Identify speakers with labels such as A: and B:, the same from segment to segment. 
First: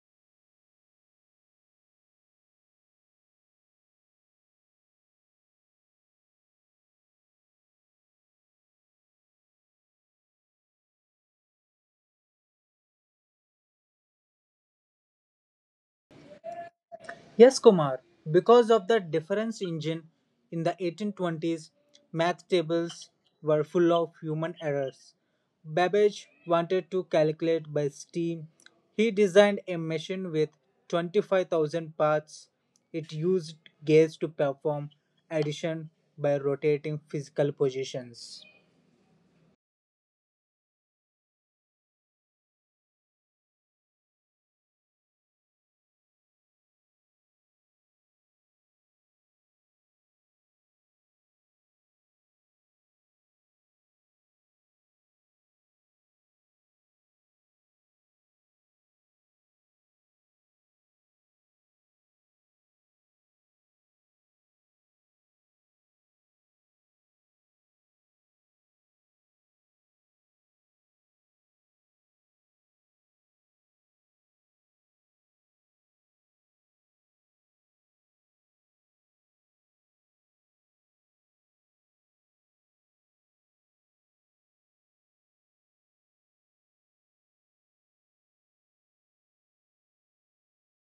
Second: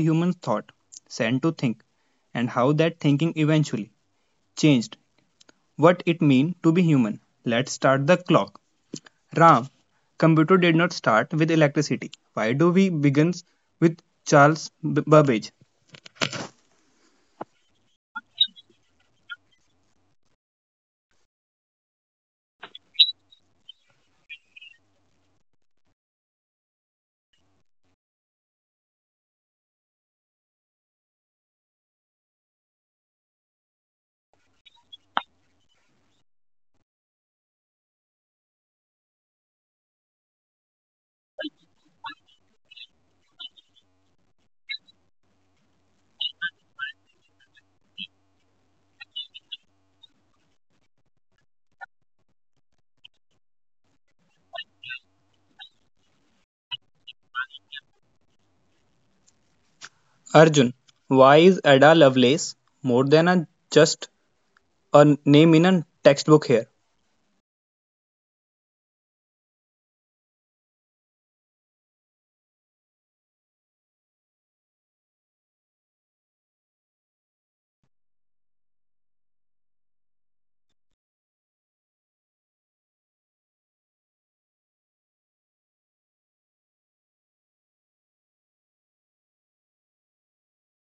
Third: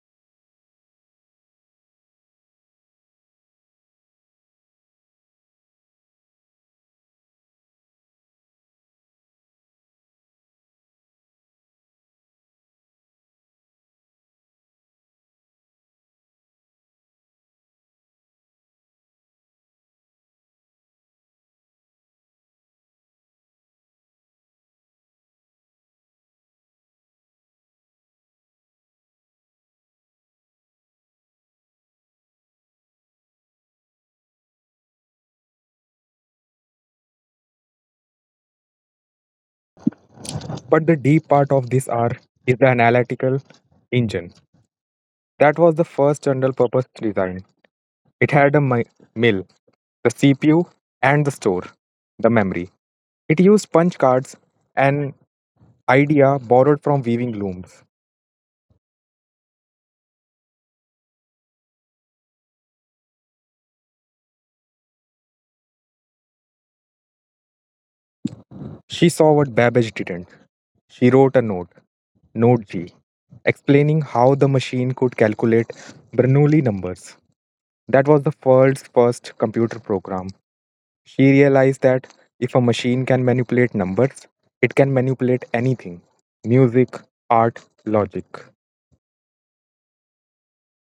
A: humans thought, sent to think, and how that thinking eventually changed what it means to be human. Let's start the clock. Ram, computer did not start with electricity. Why do we begin with Charles Babbage?
B: Yes, Kumar, because of the difference engine in the 1820s, math tables were full of human errors. Babbage wanted to calculate by steam. He designed a machine with 25,000 parts. It used gears to perform addition by rotating physical positions.
C: But the deep part of this R is the analytical engine. That was the first general purpose design. It had a mill, the CPU, and the store, the memory. It used punch cards, an idea borrowed from weaving looms.
A: Arjun, why is Ada Lovelace more than just a name in a textbook here?
C: She saw what Babbage didn't. She wrote a note, Note G, explaining how the machine could calculate Bernoulli numbers. That was the world's first computer program. She realized that if a machine can manipulate numbers, it can manipulate anything music, art, logic.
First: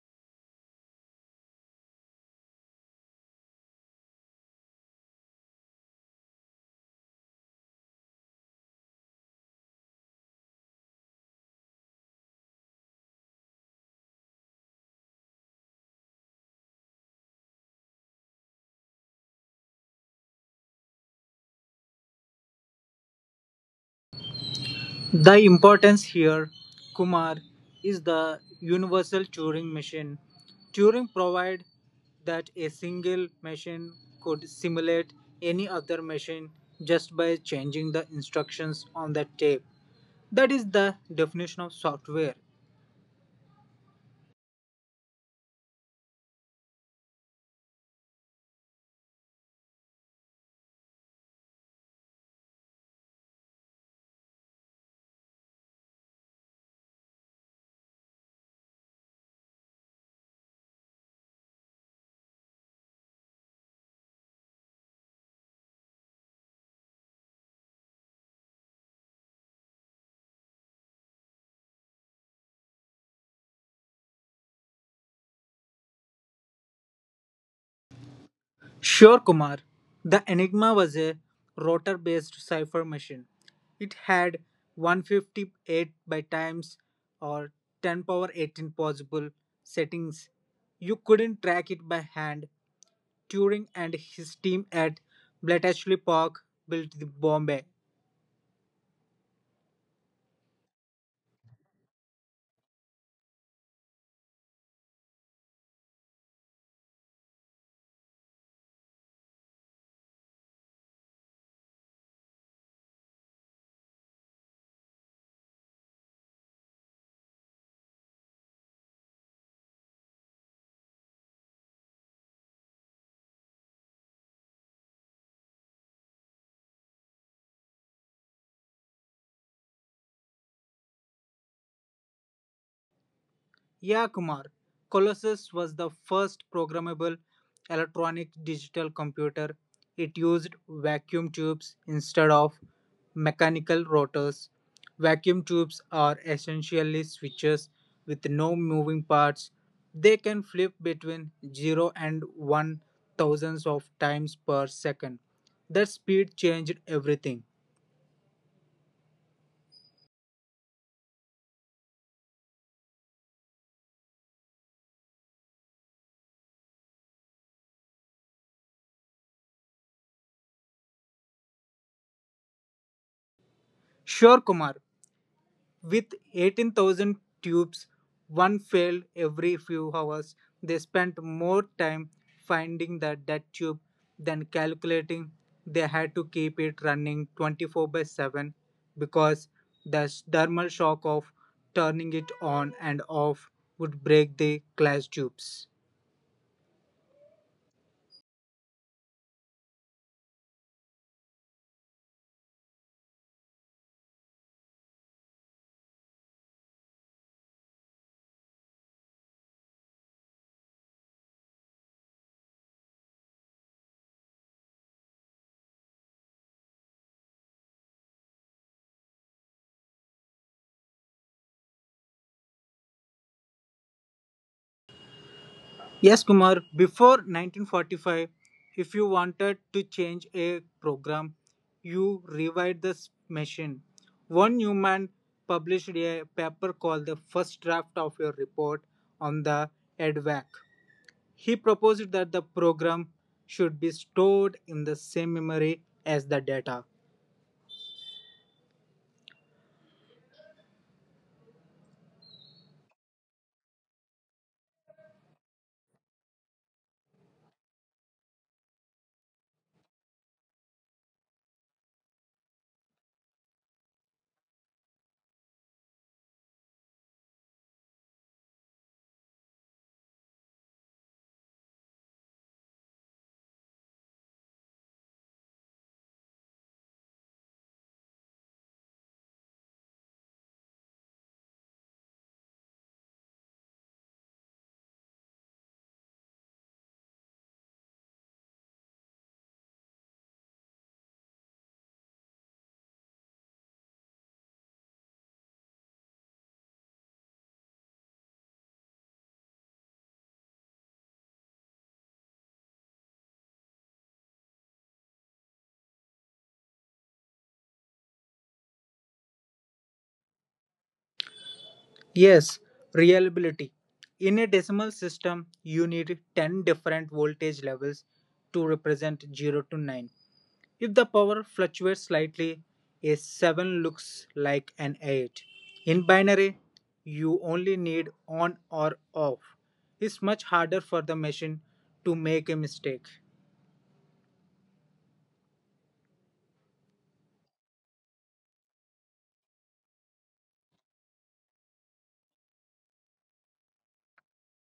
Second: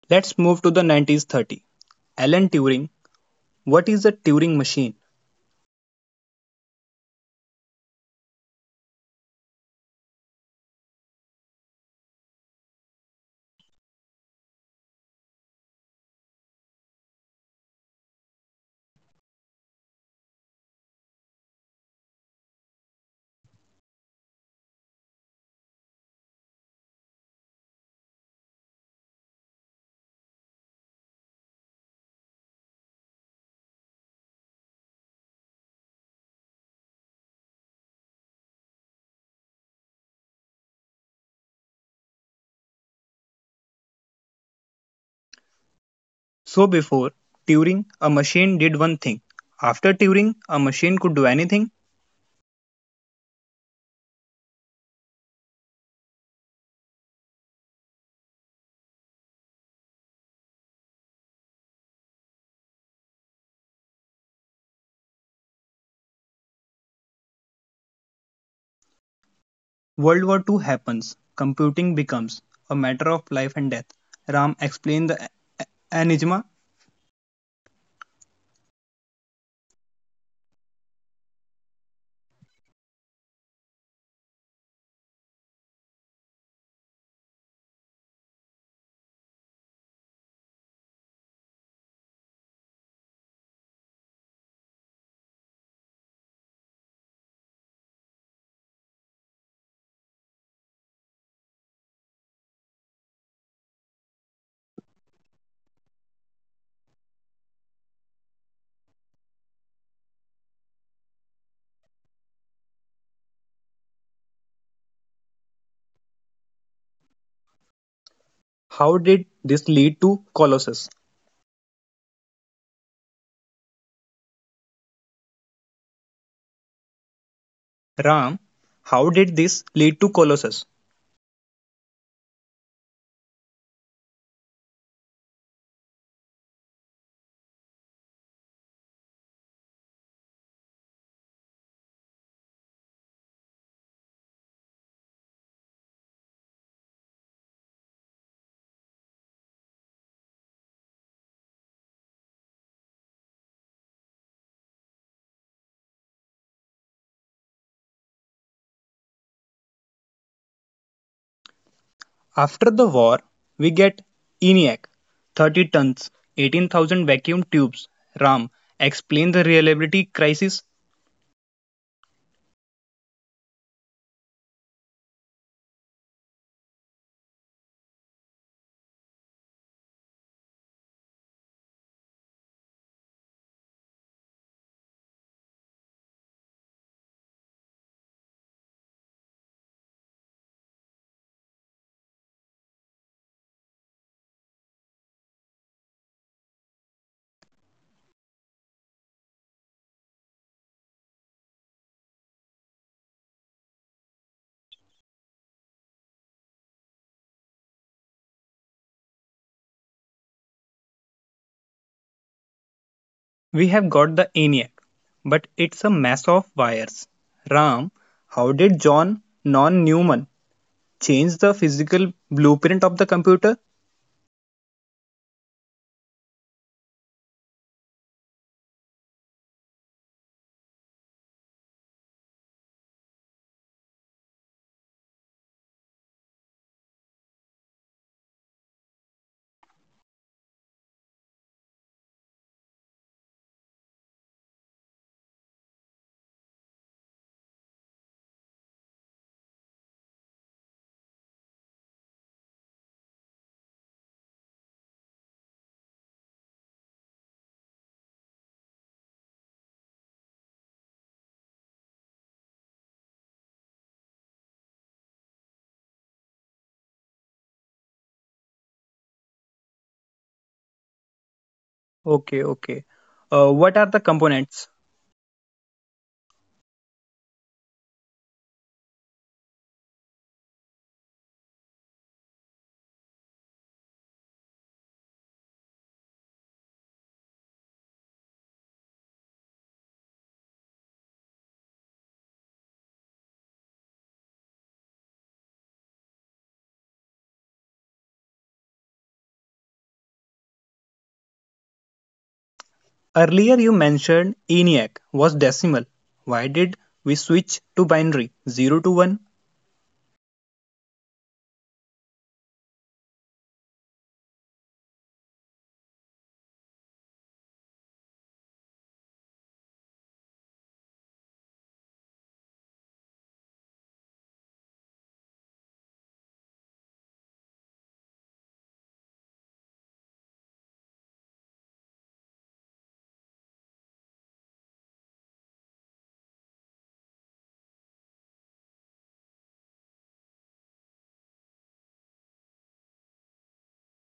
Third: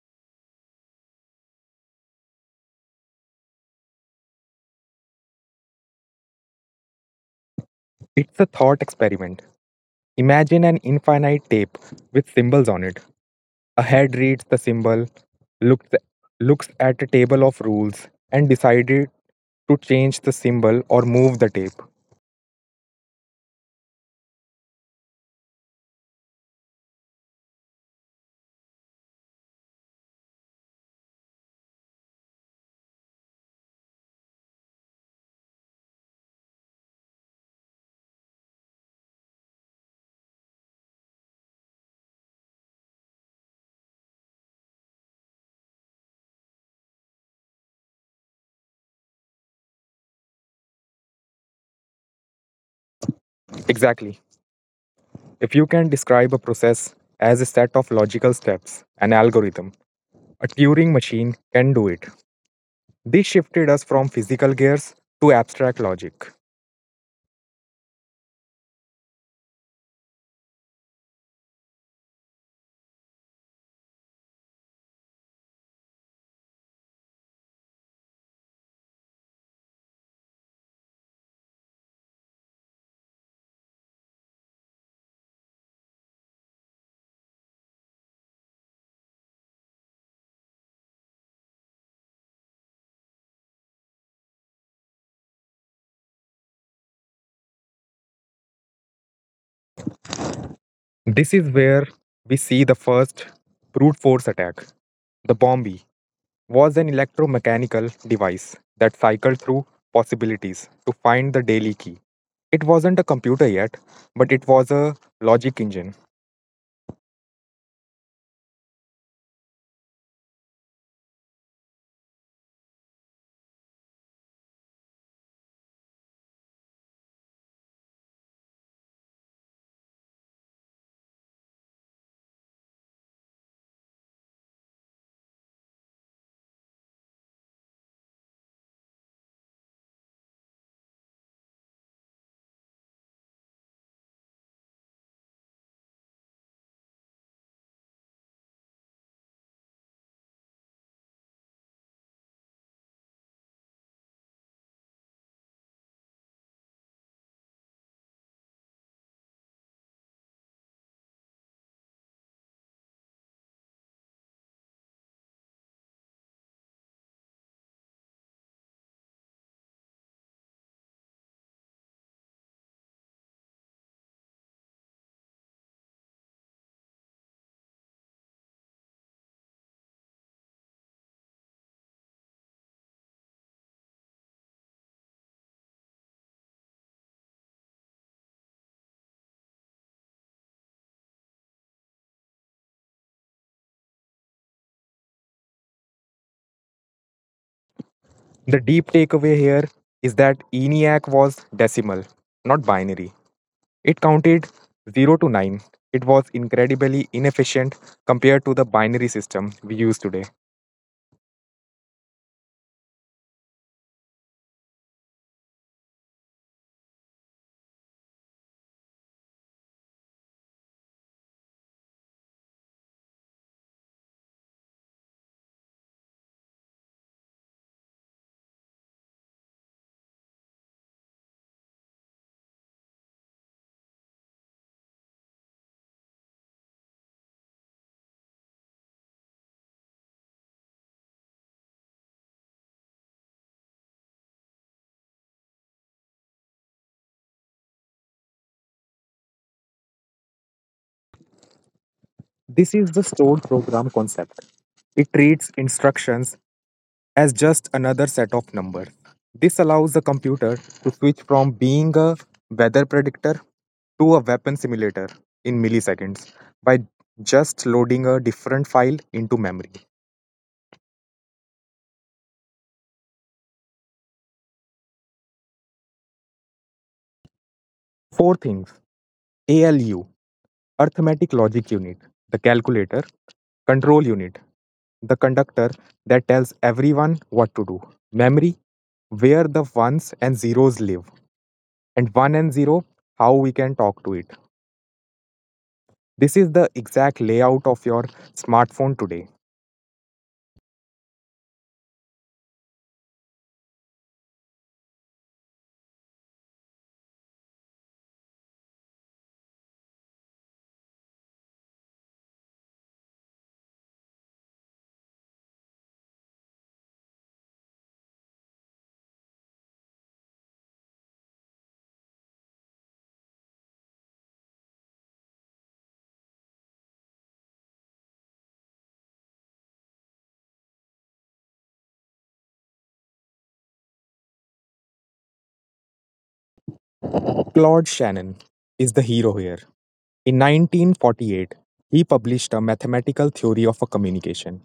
A: Let's move to the 1930s. Alan Turing. What is the Turing machine?
C: It's a thought experiment. Imagine an infinite tape with symbols on it. A head reads the symbol, looks, looks at a table of rules, and decided to change the symbol or move the tape.
B: The importance here, Kumar, is the universal Turing machine. Turing proved that a single machine could simulate any other machine just by changing the instructions on the tape. That is the definition of software.
A: So before Turing, a machine did one thing. After Turing, a machine could do anything.
C: Exactly. If you can describe a process as a set of logical steps, an algorithm, a Turing machine can do it. This shifted us from physical gears to abstract logic.
A: World War II happens. Computing becomes a matter of life and death. Ram explained the enigma.
B: Sure, Kumar. The Enigma was a rotor based cipher machine. It had 158 by times or 10 power 18 possible settings. You couldn't track it by hand. Turing and his team at Bletchley Park built the Bombay.
C: This is where we see the first brute force attack. The Bombi was an electromechanical device that cycled through possibilities to find the daily key. It wasn't a computer yet, but it was a logic engine.
A: How did this lead to Colossus? Ram, how did this lead to Colossus?
B: Yeah, Kumar. Colossus was the first programmable electronic digital computer. It used vacuum tubes instead of mechanical rotors. Vacuum tubes are essentially switches with no moving parts. They can flip between 0 and 1 thousandths of times per second. That speed changed everything.
A: After the war, we get ENIAC, 30 tons, 18,000 vacuum tubes. Ram, explain the reliability crisis.
B: Sure, Kumar. With 18,000 tubes, one failed every few hours. They spent more time finding the dead tube than calculating. They had to keep it running 24 by 7 because the thermal shock of turning it on and off would break the glass tubes.
C: The deep takeaway here is that ENIAC was decimal, not binary. It counted 0 to 9. It was incredibly inefficient compared to the binary system we use today.
A: We have got the ENIAC, but it's a mess of wires. Ram, how did John non Newman change the physical blueprint of the computer?
B: Yes, Kumar, before 1945, if you wanted to change a program, you rewrite the machine. One human published a paper called the first draft of your report on the EDVAC. He proposed that the program should be stored in the same memory as the data.
C: This is the stored program concept. It treats instructions as just another set of numbers. This allows the computer to switch from being a weather predictor to a weapon simulator in milliseconds by just loading a different file into memory.
A: Okay, okay. What are the components?
C: Four things ALU, arithmetic logic unit, the calculator, control unit, the conductor that tells everyone what to do, memory, where the ones and zeros live, and 1 and 0 how we can talk to it. This is the exact layout of your smartphone today.
A: Earlier you mentioned ENIAC was decimal. Why did we switch to binary 0 to 1?
B: Yes, reliability. In a decimal system, you need 10 different voltage levels to represent 0 to 9. If the power fluctuates slightly, a 7 looks like an 8. In binary, you only need on or off. It's much harder for the machine to make a mistake.
C: Claude Shannon is the hero here. In 1948, he published a mathematical theory of a communication.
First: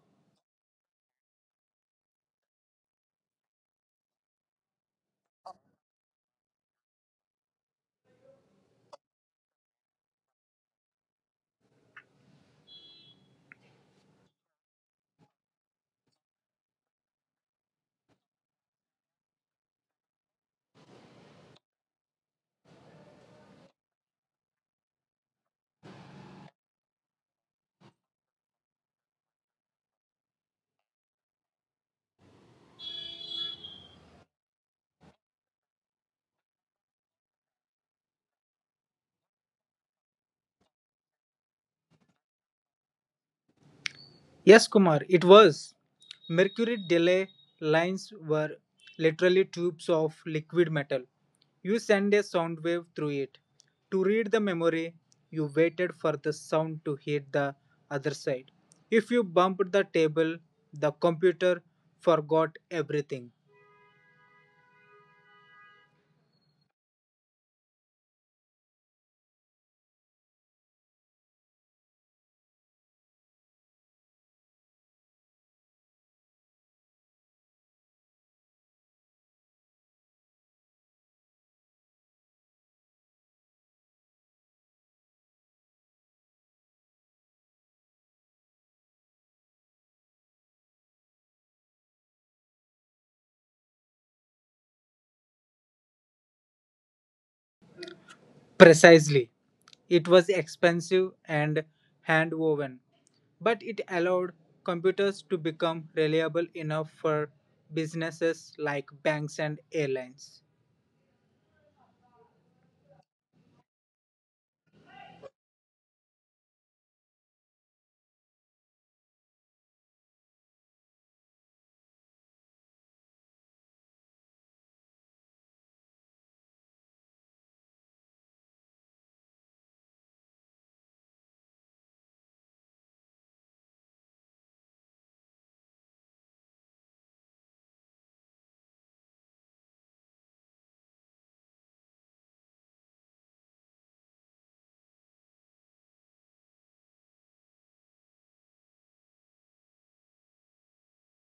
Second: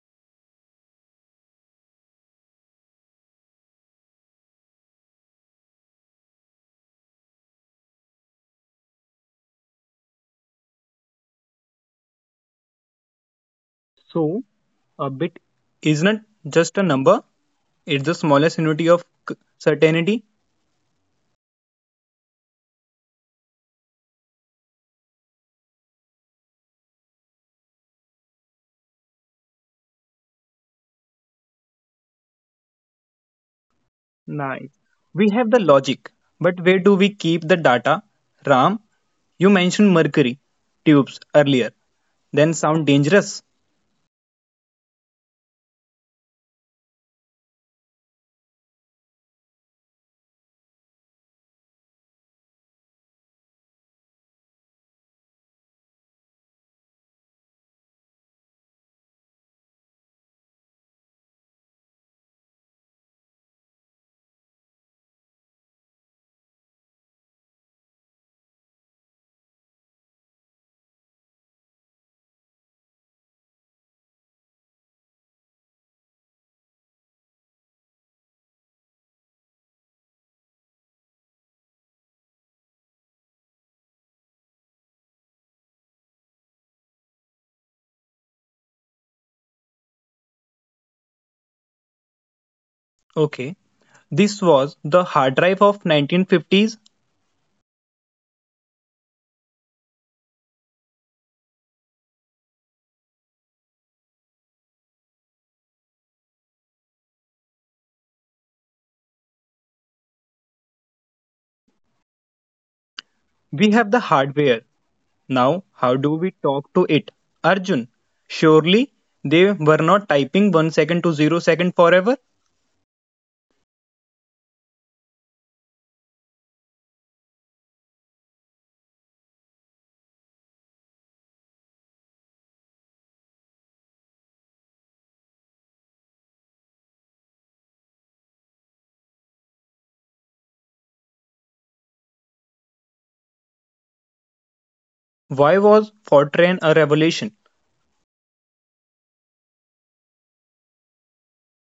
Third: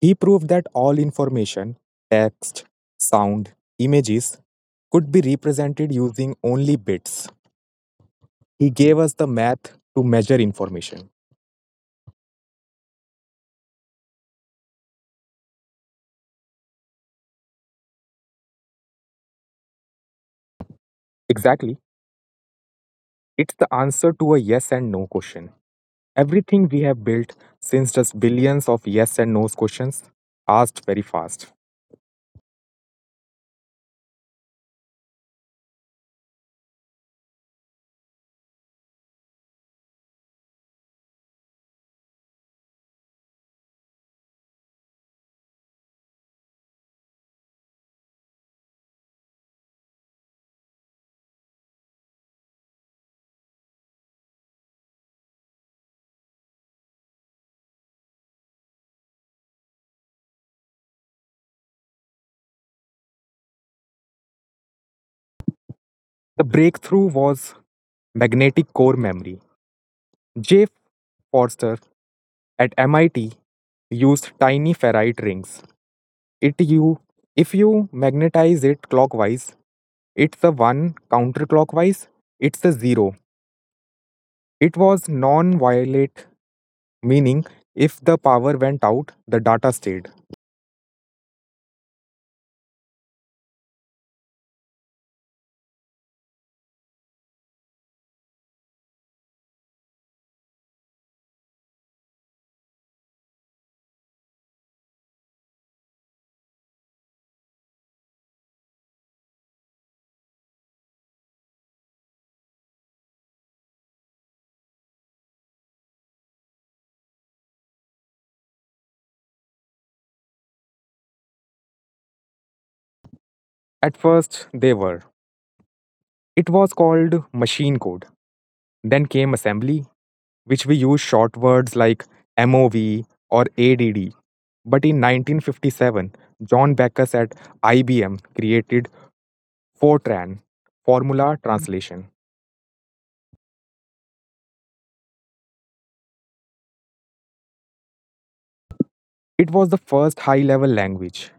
C: He proved that all information, text, sound, images could be represented using only bits. He gave us the math to measure information.
A: So a bit isn't just a number, it's the smallest unity of certainty.
C: Exactly. It's the answer to a yes and no question. Everything we have built since just billions of yes and no questions asked very fast.
A: Nice. We have the logic, but where do we keep the data? Ram, you mentioned mercury tubes earlier. Then sound dangerous.
B: Yes, Kumar, it was. Mercury delay lines were literally tubes of liquid metal. You send a sound wave through it. To read the memory, you waited for the sound to hit the other side. If you bumped the table, the computer forgot everything.
C: The breakthrough was magnetic core memory. J. Forster at MIT used tiny ferrite rings. It you if you magnetize it clockwise, it's a 1. Counterclockwise, it's a 0. It was non violate, meaning if the power went out, the data stayed.
A: Okay. This was the hard drive of 1950s.
B: Precisely. It was expensive and hand woven. But it allowed computers to become reliable enough for businesses like banks and airlines.
A: We have the hardware. Now, how do we talk to it? Arjun, surely they were not typing 1 second to 0 second forever?
C: At first, they were. It was called machine code. Then came assembly, which we use short words like MOV or ADD. But in 1957, John Backus at IBM created Fortran, Formula Translation.
A: Why was Fortran a revolution?
C: It was the first high level language.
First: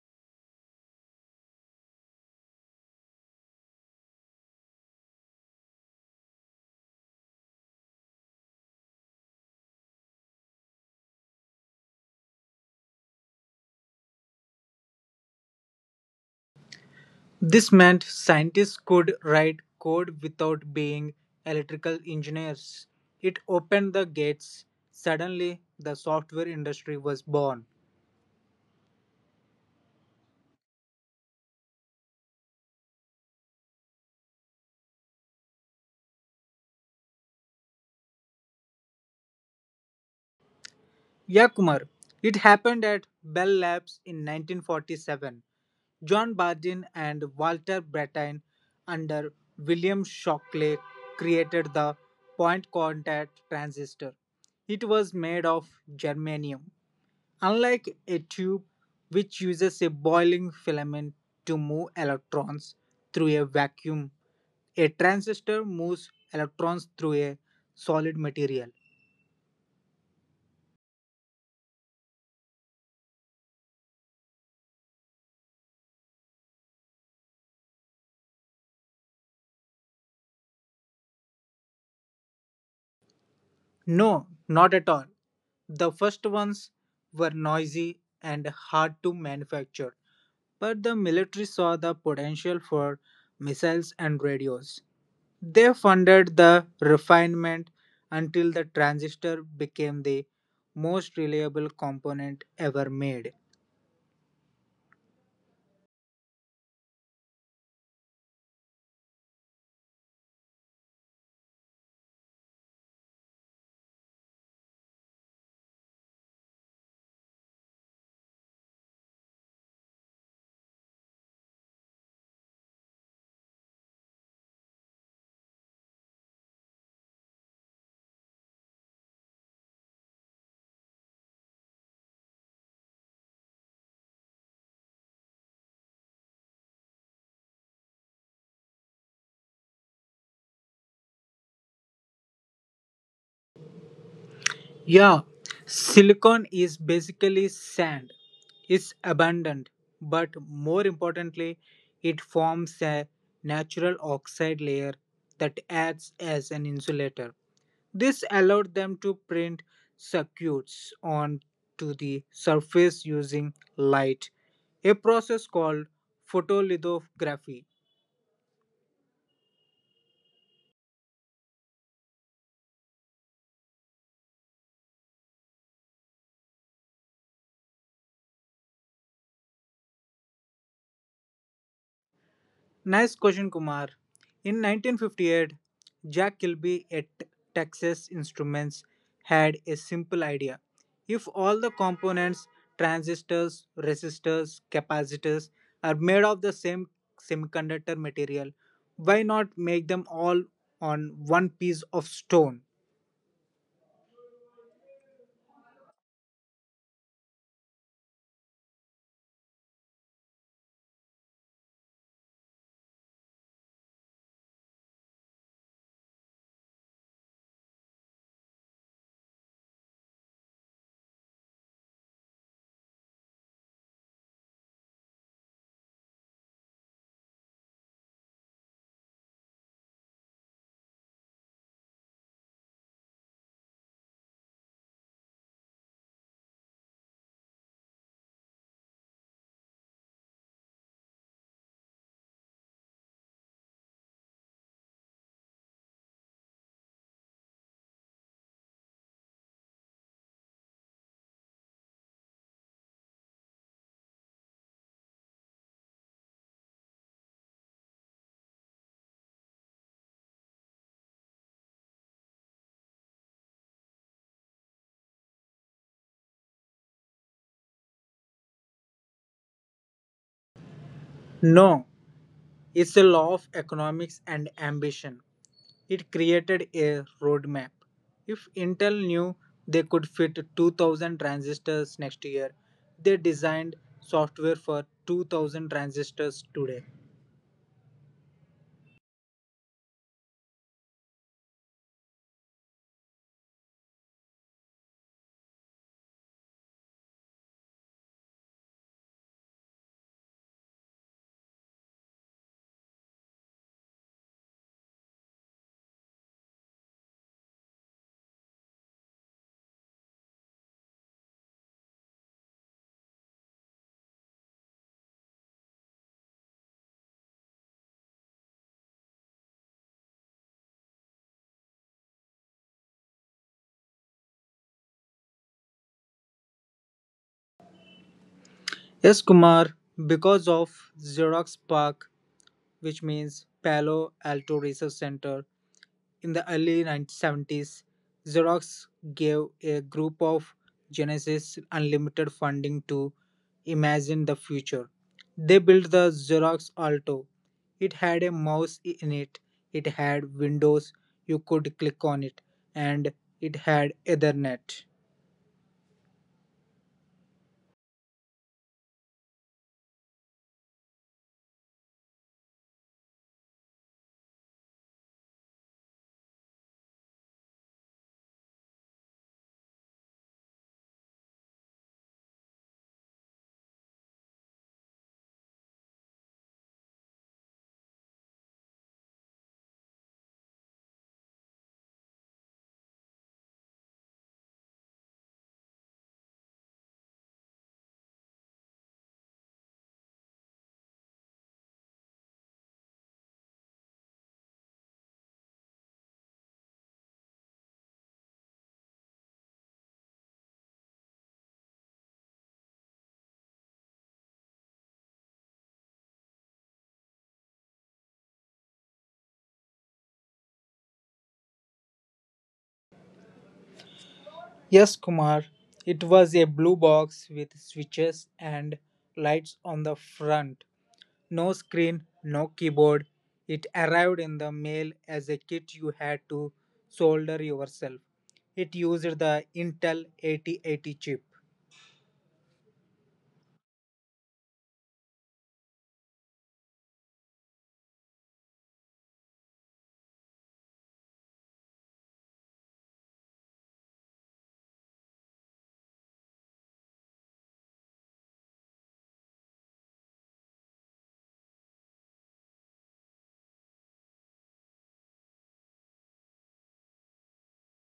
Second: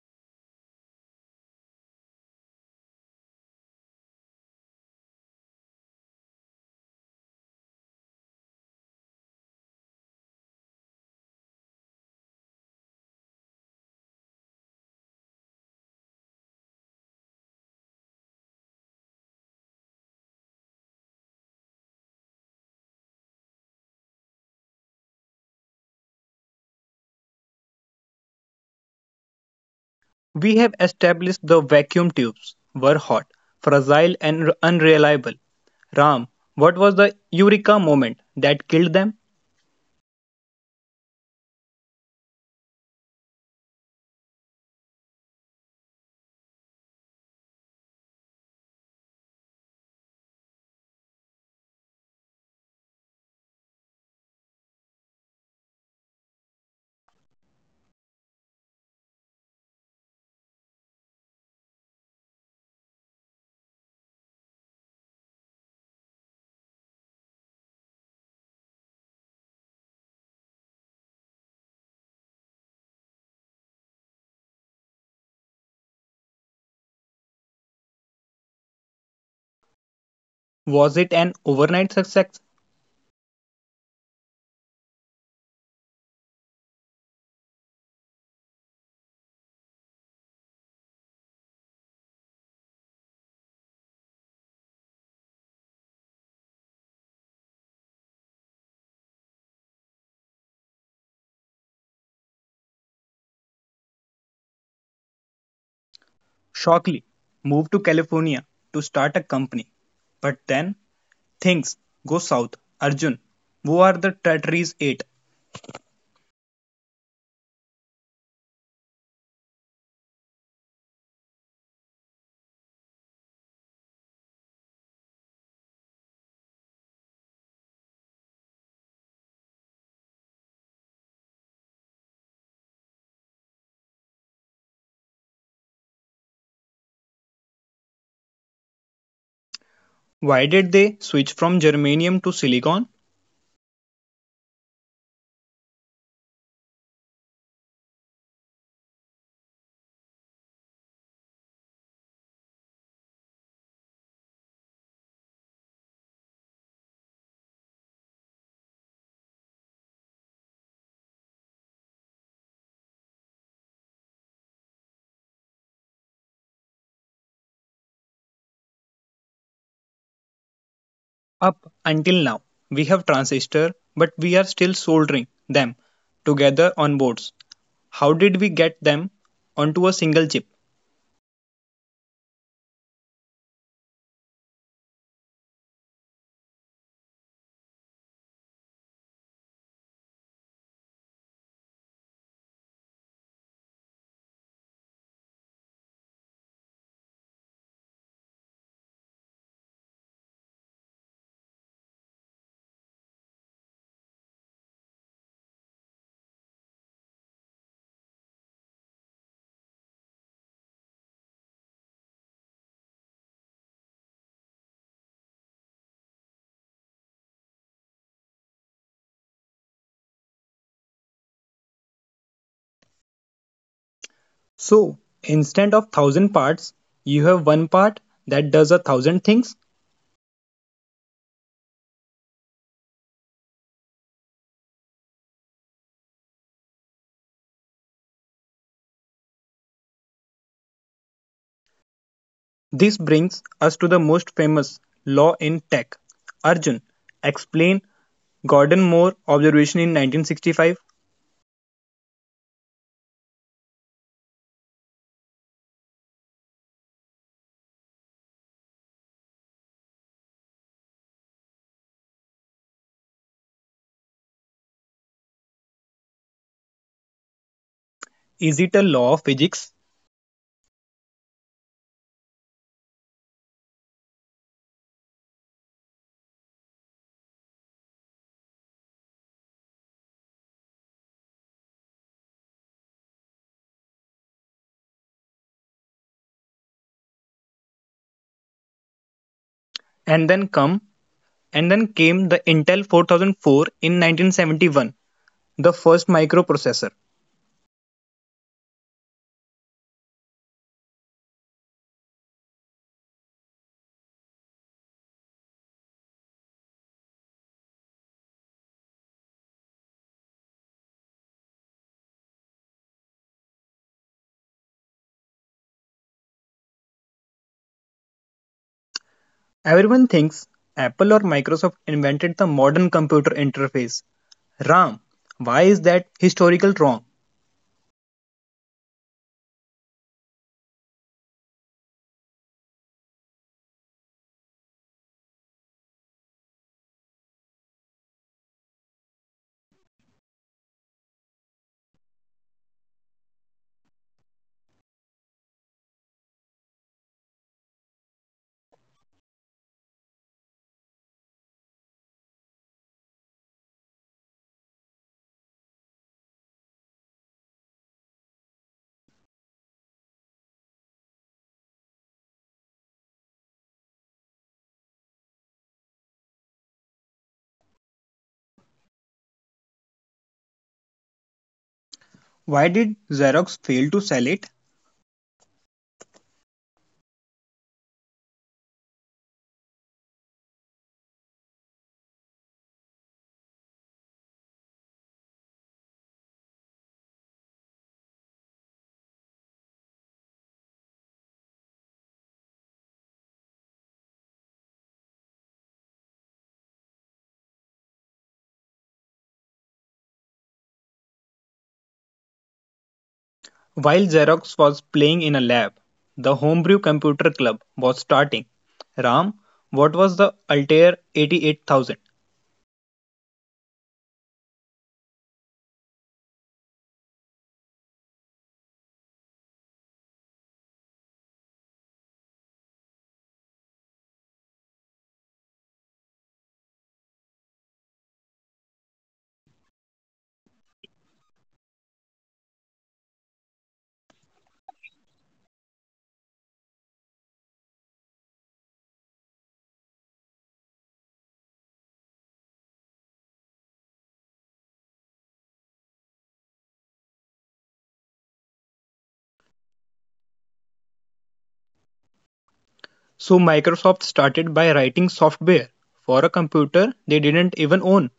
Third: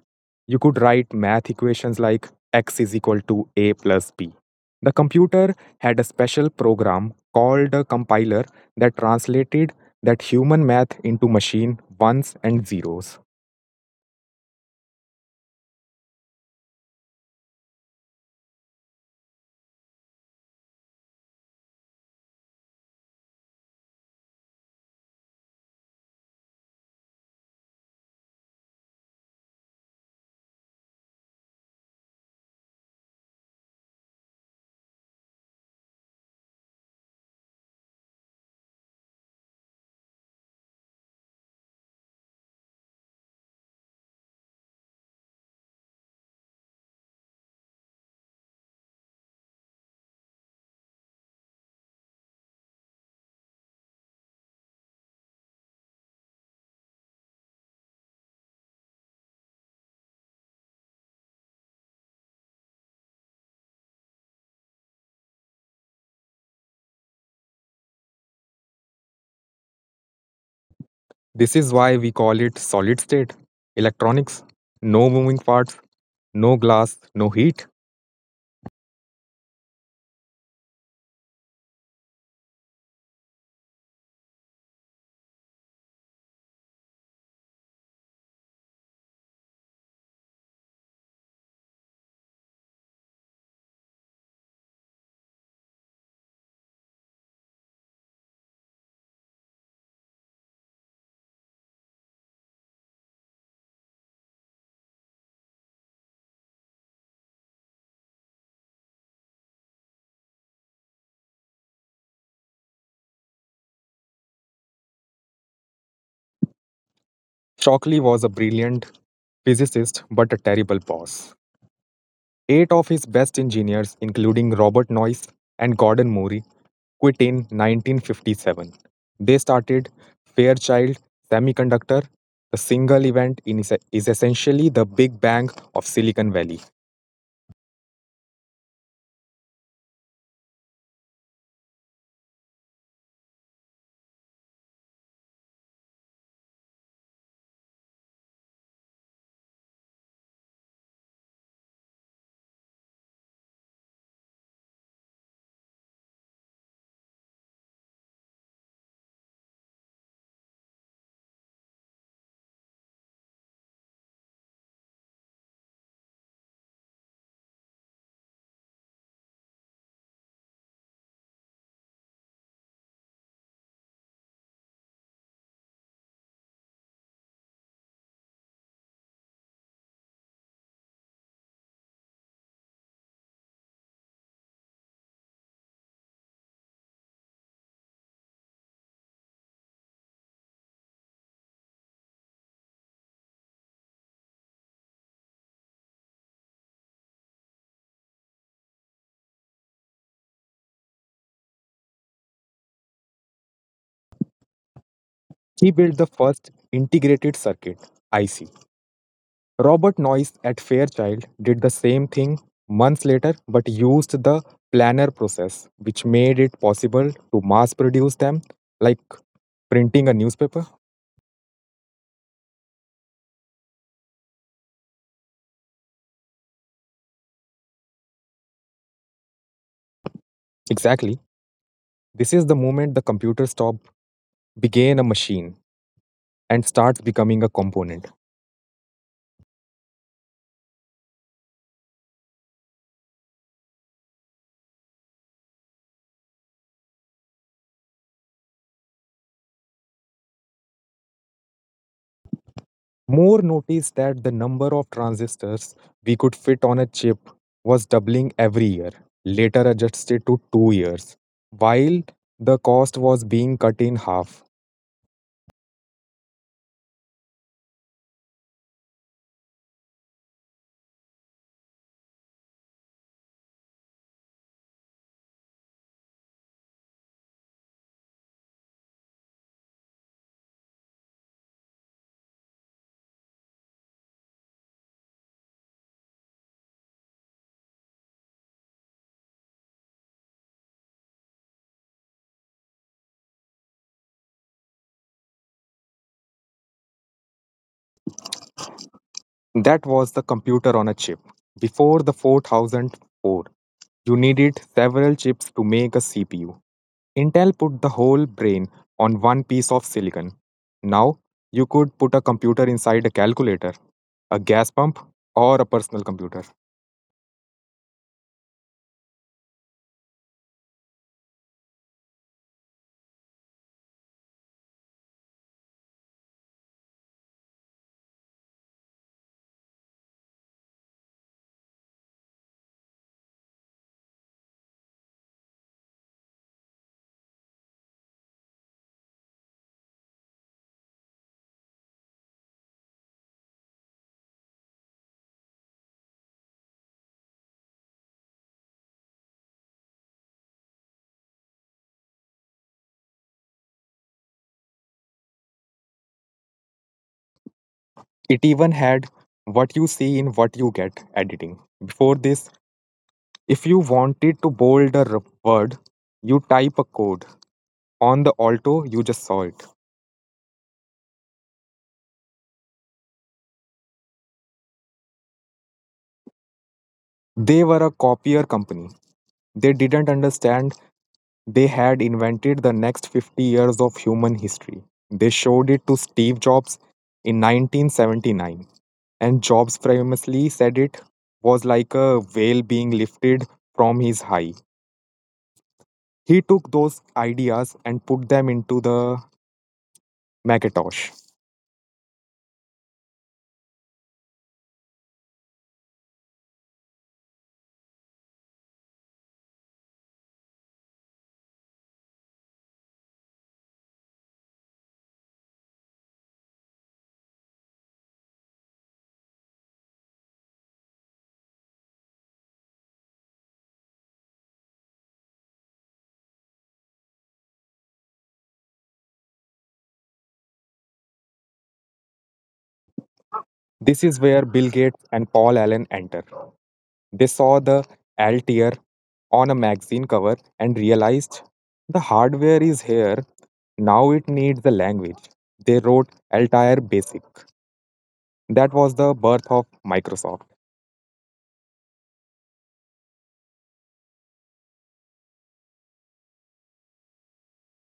C: You could write math equations like x is equal to a plus b. The computer had a special program called a compiler that translated that human math into machine ones and zeros.
B: This meant scientists could write code without being electrical engineers. It opened the gates. Suddenly, the software industry was born.
A: We have established the vacuum tubes were hot, fragile, and unreliable. Ram, what was the eureka moment that killed them?
B: Yeah, Kumar, it happened at Bell Labs in 1947. John Bardeen and Walter Brattain under William Shockley created the point contact transistor. It was made of germanium. Unlike a tube, which uses a boiling filament to move electrons through a vacuum, a transistor moves electrons through a solid material.
C: This is why we call it solid state electronics. No moving parts, no glass, no heat.
A: Was it an overnight success?
B: No, not at all. The first ones were noisy and hard to manufacture. But the military saw the potential for missiles and radios. They funded the refinement until the transistor became the most reliable component ever made.
A: Shockley moved to California to start a company. But then things go south. Arjun, who are the Tatris 8?
C: Shockley was a brilliant physicist but a terrible boss. Eight of his best engineers, including Robert Noyce and Gordon Murray, quit in 1957. They started Fairchild Semiconductor. The single event in is essentially the Big Bang of Silicon Valley.
A: Why did they switch from germanium to silicon?
B: Yeah, silicon is basically sand. It's abundant, but more importantly, it forms a natural oxide layer that acts as an insulator. This allowed them to print circuits onto the surface using light, a process called photolithography.
A: Up until now, we have transistor, but we are still soldering them together on boards. How did we get them onto a single chip?
B: Nice question, Kumar. In 1958, Jack Kilby at Texas Instruments had a simple idea. If all the components, transistors, resistors, capacitors, are made of the same semiconductor material, why not make them all on one piece of stone?
C: He built the first integrated circuit, IC. Robert Noyce at Fairchild did the same thing months later but used the planar process, which made it possible to mass produce them like printing a newspaper.
A: So, instead of thousand parts, you have one part that does a thousand things.
C: Exactly. This is the moment the computer stops being a machine and starts becoming a component.
A: This brings us to the most famous law in tech. Arjun, explain Gordon Moore observation in 1965.
C: Moore noticed that the number of transistors we could fit on a chip was doubling every year, later adjusted to 2 years, while the cost was being cut in half.
A: Is it a law of physics?
B: No, it's a law of economics and ambition. It created a roadmap. If Intel knew they could fit 2000 transistors next year, they designed software for 2000 transistors today.
A: And then come and then came the Intel 4004 in 1971, the first microprocessor.
C: That was the computer on a chip. Before the 4004, you needed several chips to make a CPU. Intel put the whole brain on one piece of silicon. Now, you could put a computer inside a calculator, a gas pump, or a personal computer.
A: Everyone thinks Apple or Microsoft invented the modern computer interface. Ram, why is that historical wrong?
B: Yes, Kumar, because of Xerox Park, which means Palo Alto Research Center. In the early 1970s, Xerox gave a group of Genesis unlimited funding to imagine the future. They built the Xerox Alto. It had a mouse in it, it had windows, you could click on it, and it had Ethernet.
C: It even had what you see in what you get editing. Before this, if you wanted to bold a word, you type a code. On the Alto, you just saw it.
A: Why did Xerox fail to sell it?
C: They were a copier company. They didn't understand. They had invented the next 50 years of human history. They showed it to Steve Jobs in 1979, and Jobs famously said it was like a whale being lifted from his high. He took those ideas and put them into the Macintosh.
A: While Xerox was playing in a lab, the Homebrew Computer Club was starting. Ram, what was the Altair 88000?
B: Yes, Kumar, it was a blue box with switches and lights on the front. No screen, no keyboard. It arrived in the mail as a kit you had to solder yourself. It used the Intel 8080 chip.
C: This is where Bill Gates and Paul Allen enter. They saw the Altair on a magazine cover and realized the hardware is here, now it needs the language. They wrote Altair Basic. That was the birth of Microsoft.
A: So Microsoft started by writing software for a computer they didn't even own.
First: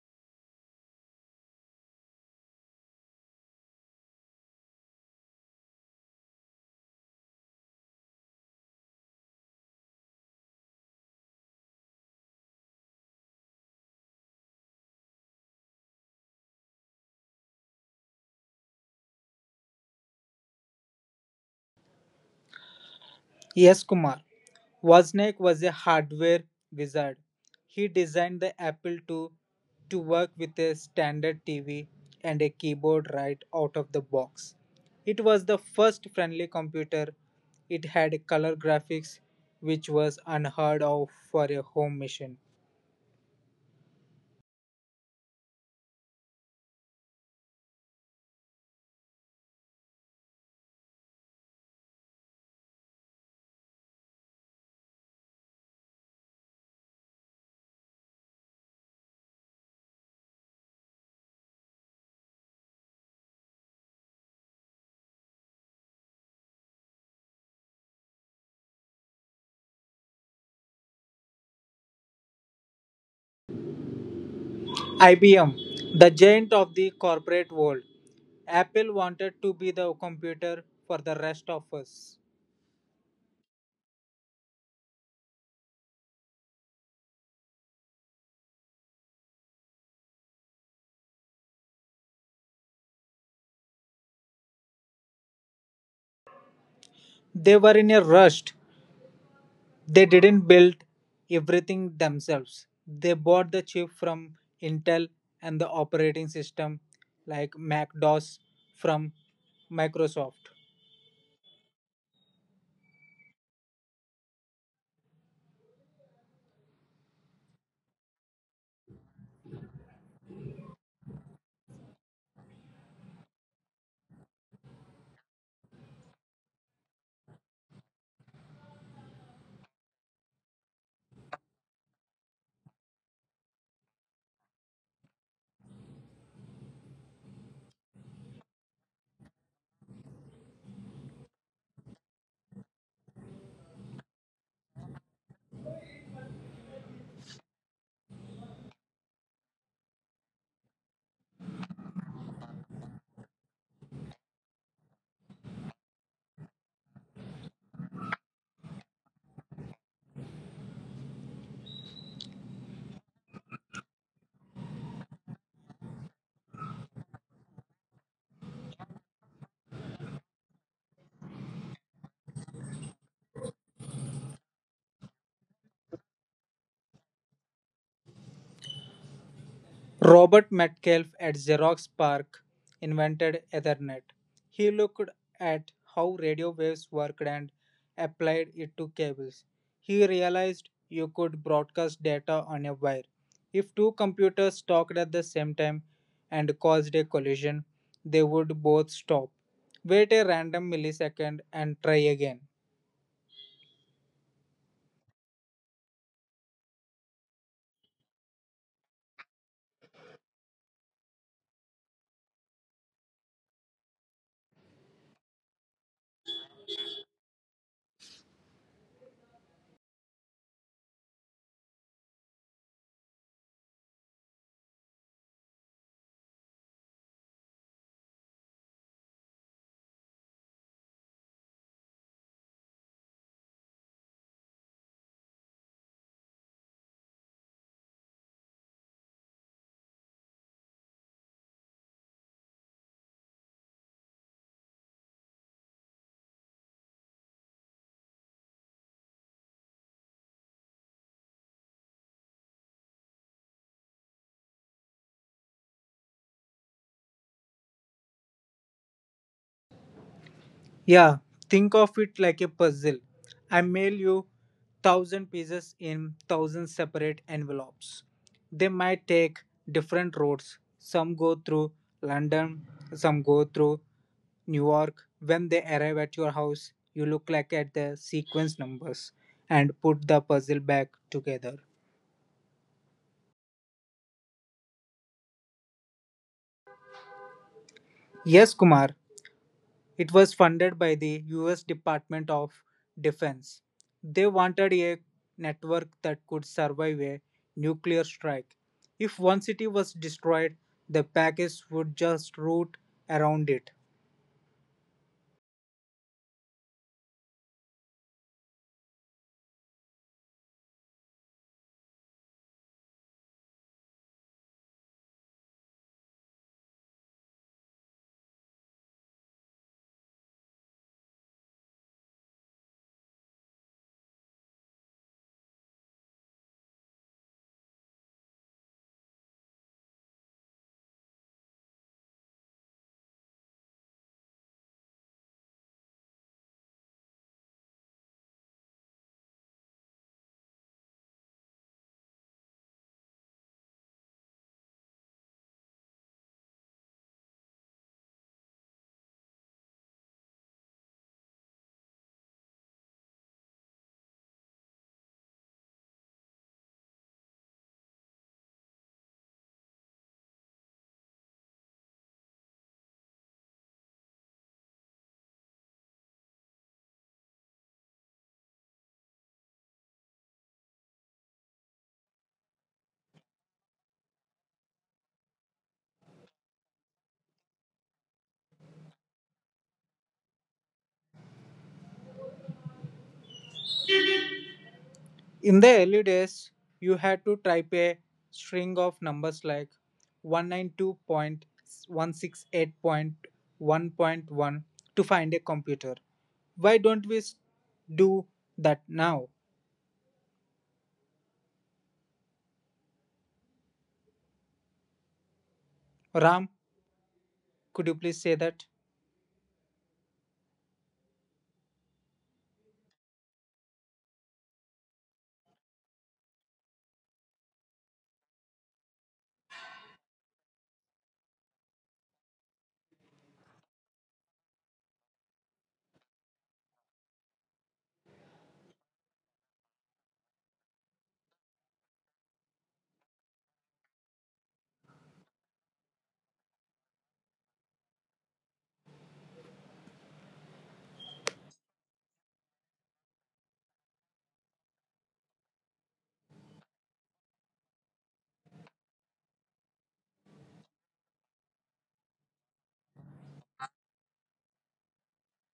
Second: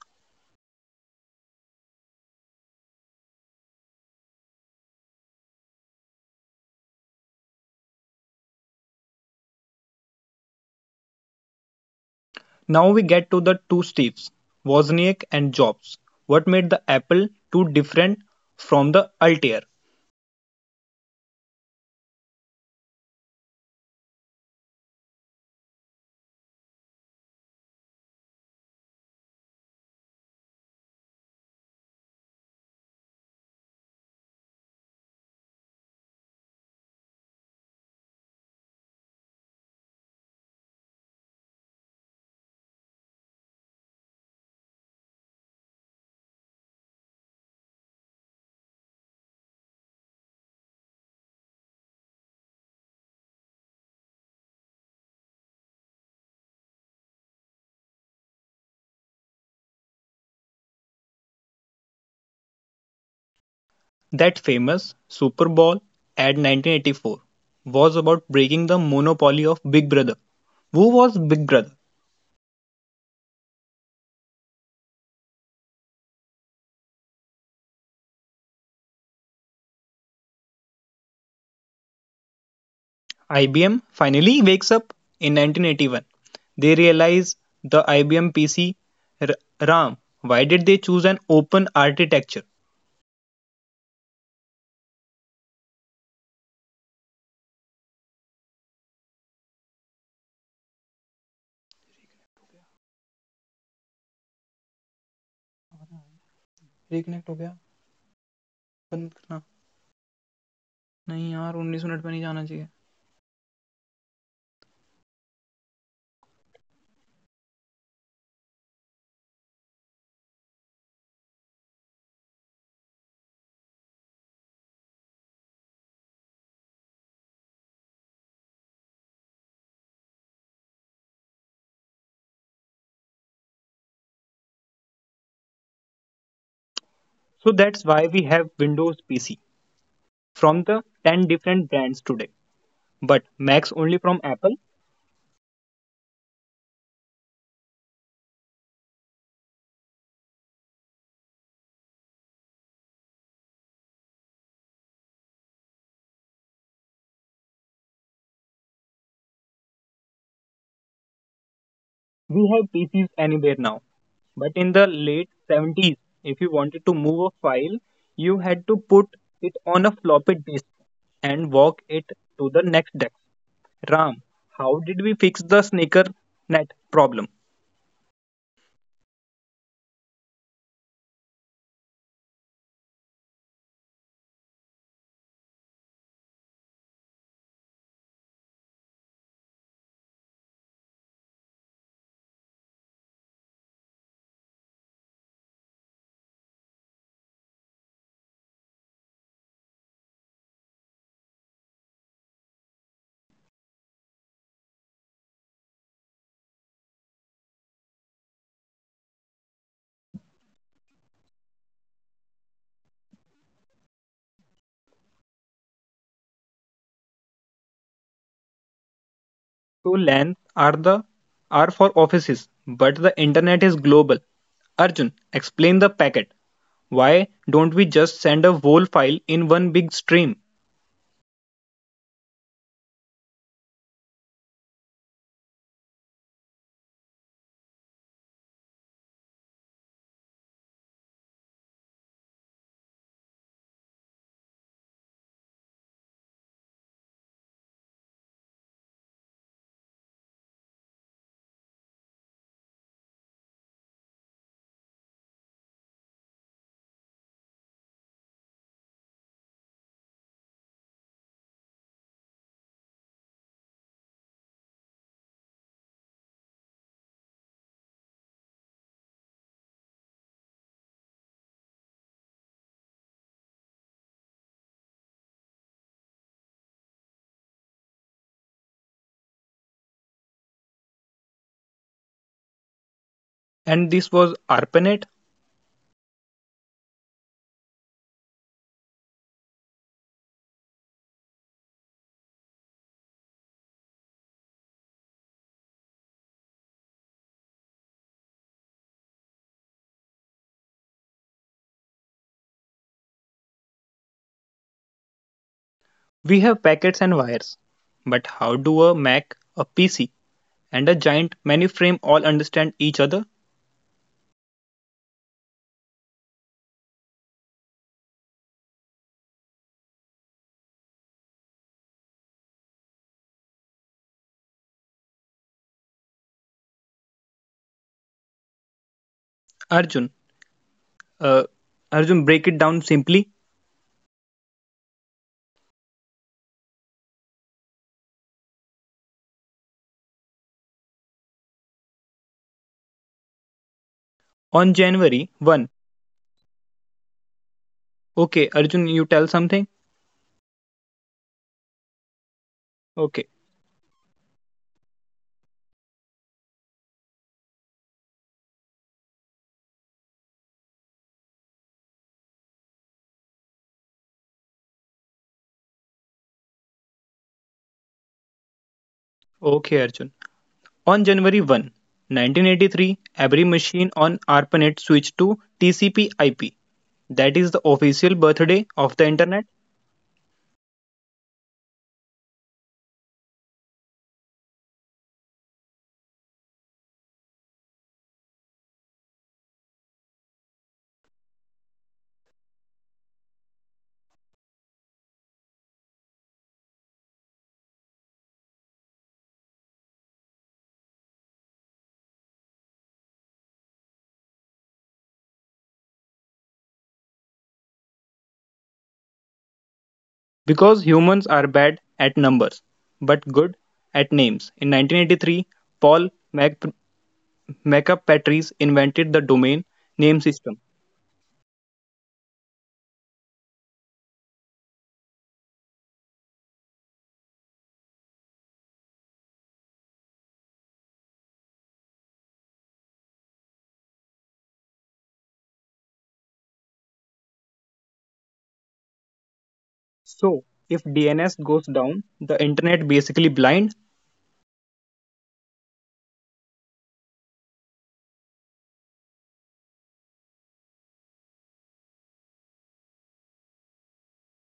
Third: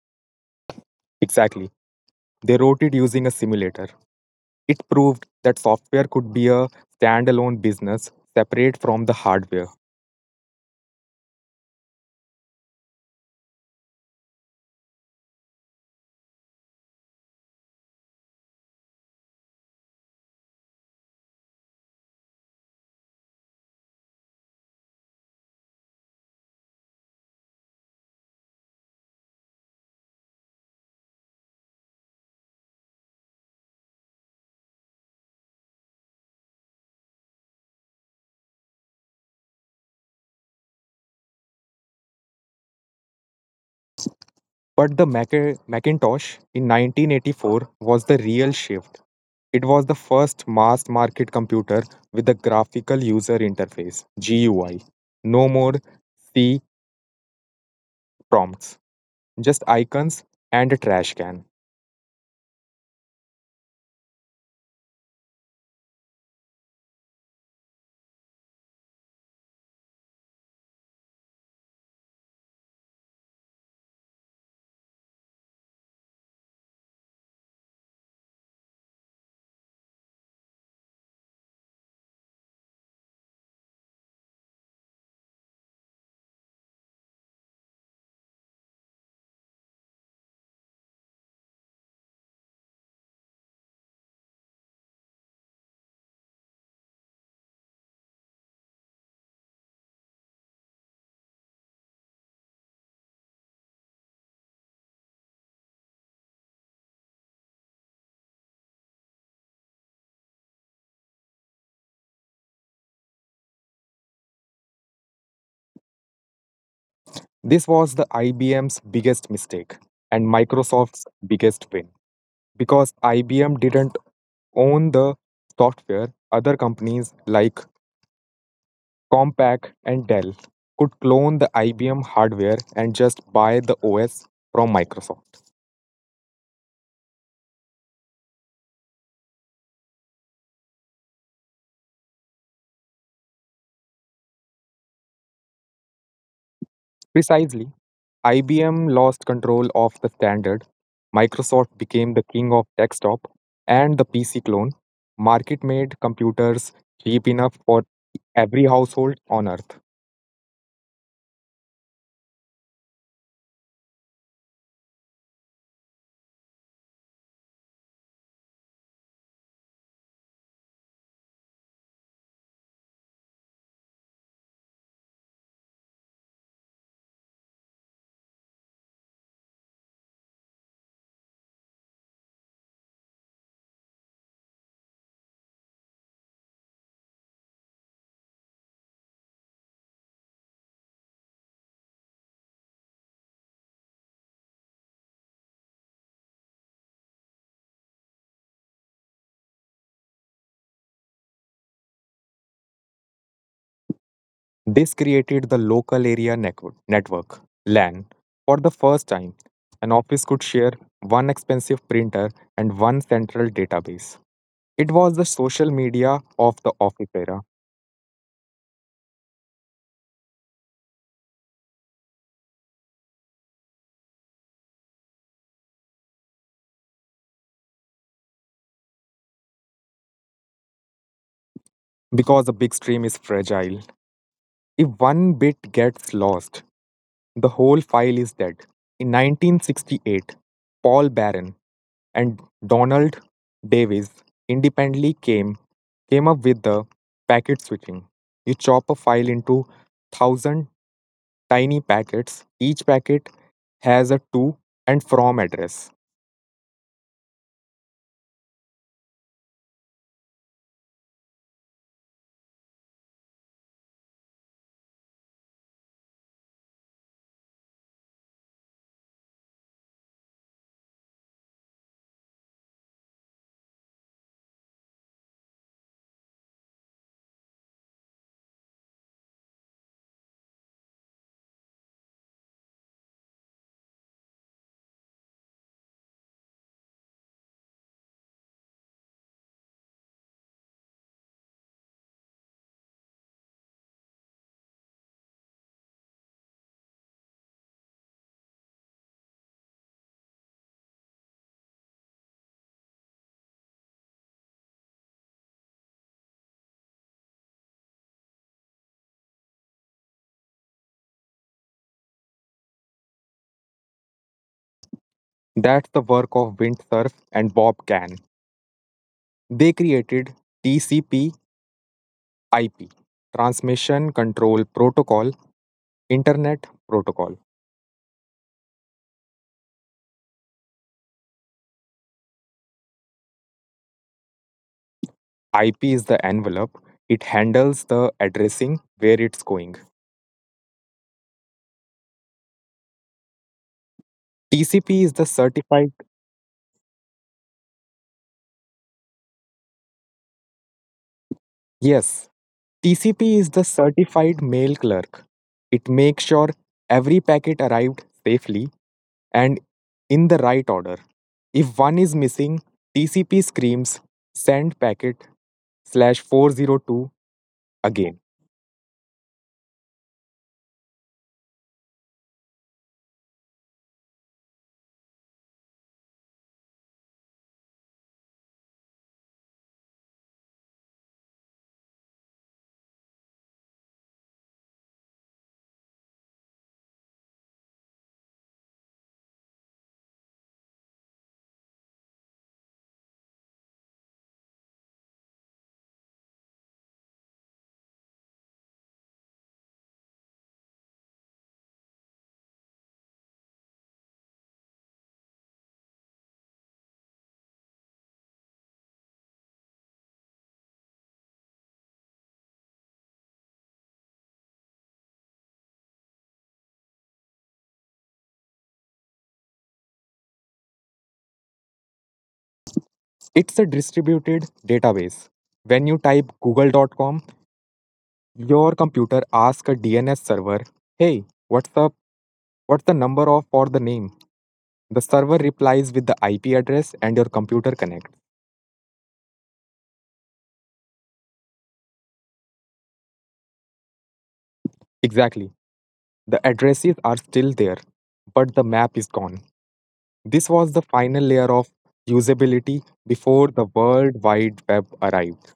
C: Exactly. They wrote it using a simulator. It proved that software could be a standalone business separate from the hardware.
A: Now we get to the two Steves, Wozniak and Jobs. What made the Apple II different from the Altair?
B: Yes, Kumar. Wozniak was a hardware wizard. He designed the Apple II to work with a standard TV and a keyboard right out of the box. It was the first friendly computer. It had color graphics, which was unheard of for a home machine.
C: But the Macintosh in 1984 was the real shift. It was the first mass market computer with a graphical user interface GUI. No more C prompts, just icons and a trash can.
A: That famous Super Bowl ad 1984 was about breaking the monopoly of Big Brother. Who was Big Brother?
B: IBM, the giant of the corporate world. Apple wanted to be the computer for the rest of us.
A: IBM finally wakes up in 1981. They realize the IBM PC RAM. Why did they choose an open architecture?
B: They were in a rush. They didn't build everything themselves. They bought the chip from Intel and the operating system like
A: reconnect हो
B: Mac
A: गया।
B: DOS from
A: बंद करना।
B: Microsoft.
A: नहीं यार, 19 minute में नहीं जाना चाहिए।
C: This was the IBM's biggest mistake and Microsoft's biggest win because IBM didn't own the software other companies like Compaq and Dell could clone the IBM hardware and just buy the OS from Microsoft.
A: So that's why we have Windows PC from the 10 different brands today. But Macs only from Apple.
C: Precisely, IBM lost control of the standard, Microsoft became the king of desktop, and the PC clone market made computers cheap enough for every household on earth.
A: We have PCs anywhere now. But in the late 70s, if you wanted to move a file, you had to put it on a floppy disk and walk it to the next desk. Ram, how did we fix the sneaker net problem?
B: Robert Metcalfe at Xerox PARC invented Ethernet. He looked at how radio waves worked and applied it to cables. He realized you could broadcast data on a wire. If two computers talked at the same time and caused a collision, they would both stop, wait a random millisecond, and try again.
C: This created the local area network, network LAN. For the first time, an office could share one expensive printer and one central database. It was the social media of the office era
A: So LANs are for offices, but the internet is global. Arjun, explain the packet. Why don't we just send a whole file in one big stream?
C: because a big stream is fragile. If one bit gets lost, the whole file is dead. In 1968, Paul Barron and Donald Davis independently came up with the packet switching. You chop a file into 1,000 tiny packets. Each packet has a to and from address.
B: Yeah, think of it like a puzzle. I mail you thousand pieces in thousand separate envelopes. They might take different routes. Some go through London, some go through New York. When they arrive at your house, you look like at the sequence numbers and put the puzzle back together.
A: And this was ARPANET.
B: Yes, Kumar, it was funded by the US Department of Defense. They wanted a network that could survive a nuclear strike. If one city was destroyed, the package would just route around it.
A: We have packets and wires. But how do a Mac, a PC, and a giant many frame all understand each other?
C: That's the work of Windsurf and Bob Kahn. They created TCP IP Transmission Control Protocol, Internet Protocol.
A: Arjun uh, arjun break it down simply.
C: IP is the envelope, it handles the addressing where it's going. TCP is
A: On
C: the
A: January
C: certified,
A: 1. Okay, Arjun, you tell something.
C: Yes, TCP is the
A: Okay.
C: certified mail clerk. It makes sure every packet arrived safely and in the right order. If one is missing, TCP screams send packet slash 402 again.
A: Okay, Arjun, on January 1, 1983, every machine on ARPANET switched to TCP/IP. That is the official birthday of the internet.
B: In the early days, you had to type a string of numbers like 192.168.1.1 to find a computer. Why don't we do that now? Ram, could you please say that?
A: Because humans are bad at numbers but good at names. In 1983, Paul Mac- Mcapatris invented the domain name system.
C: It's a distributed database. When you type google.com, your computer asks a DNS server, "Hey, what's up? What's the number of for the name?" The server replies with the IP address and your computer connects.
A: So, if DNS goes down, the internet basically blind.
C: Exactly. The addresses are still there, but the map is gone. This was the final layer of usability before the World Wide Web arrived.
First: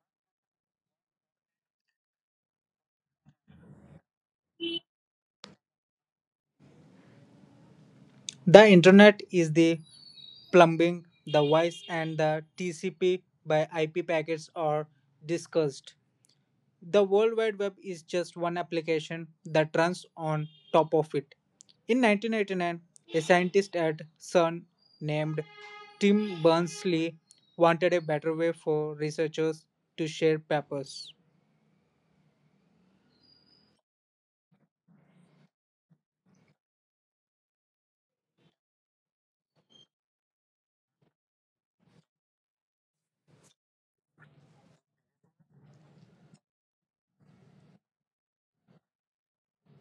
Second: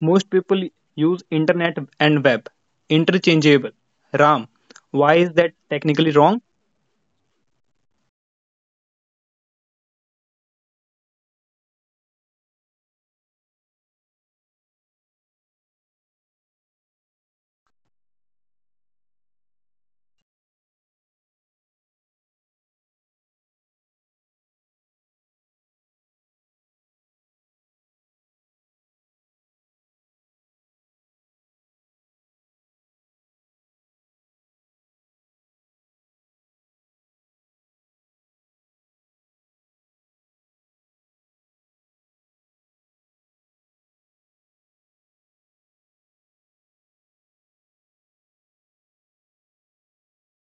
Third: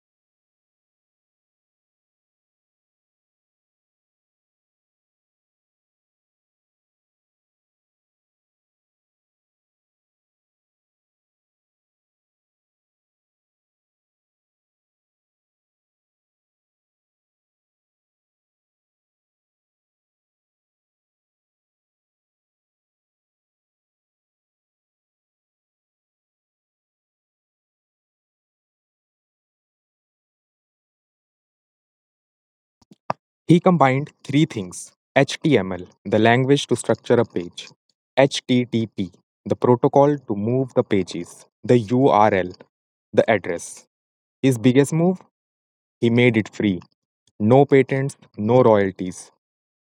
A: Most people use internet and web interchangeable. Ram, why is that technically wrong?
B: The Internet is the plumbing, the voice and the TCP by IP packets are discussed. The World Wide Web is just one application that runs on top of it. In 1989, a scientist at CERN named Tim Berners-Lee wanted a better way for researchers to share papers.
C: He combined three things HTML, the language to structure a page, HTTP, the protocol to move the pages, the URL, the address. His biggest move? He made it free. No patents, no royalties.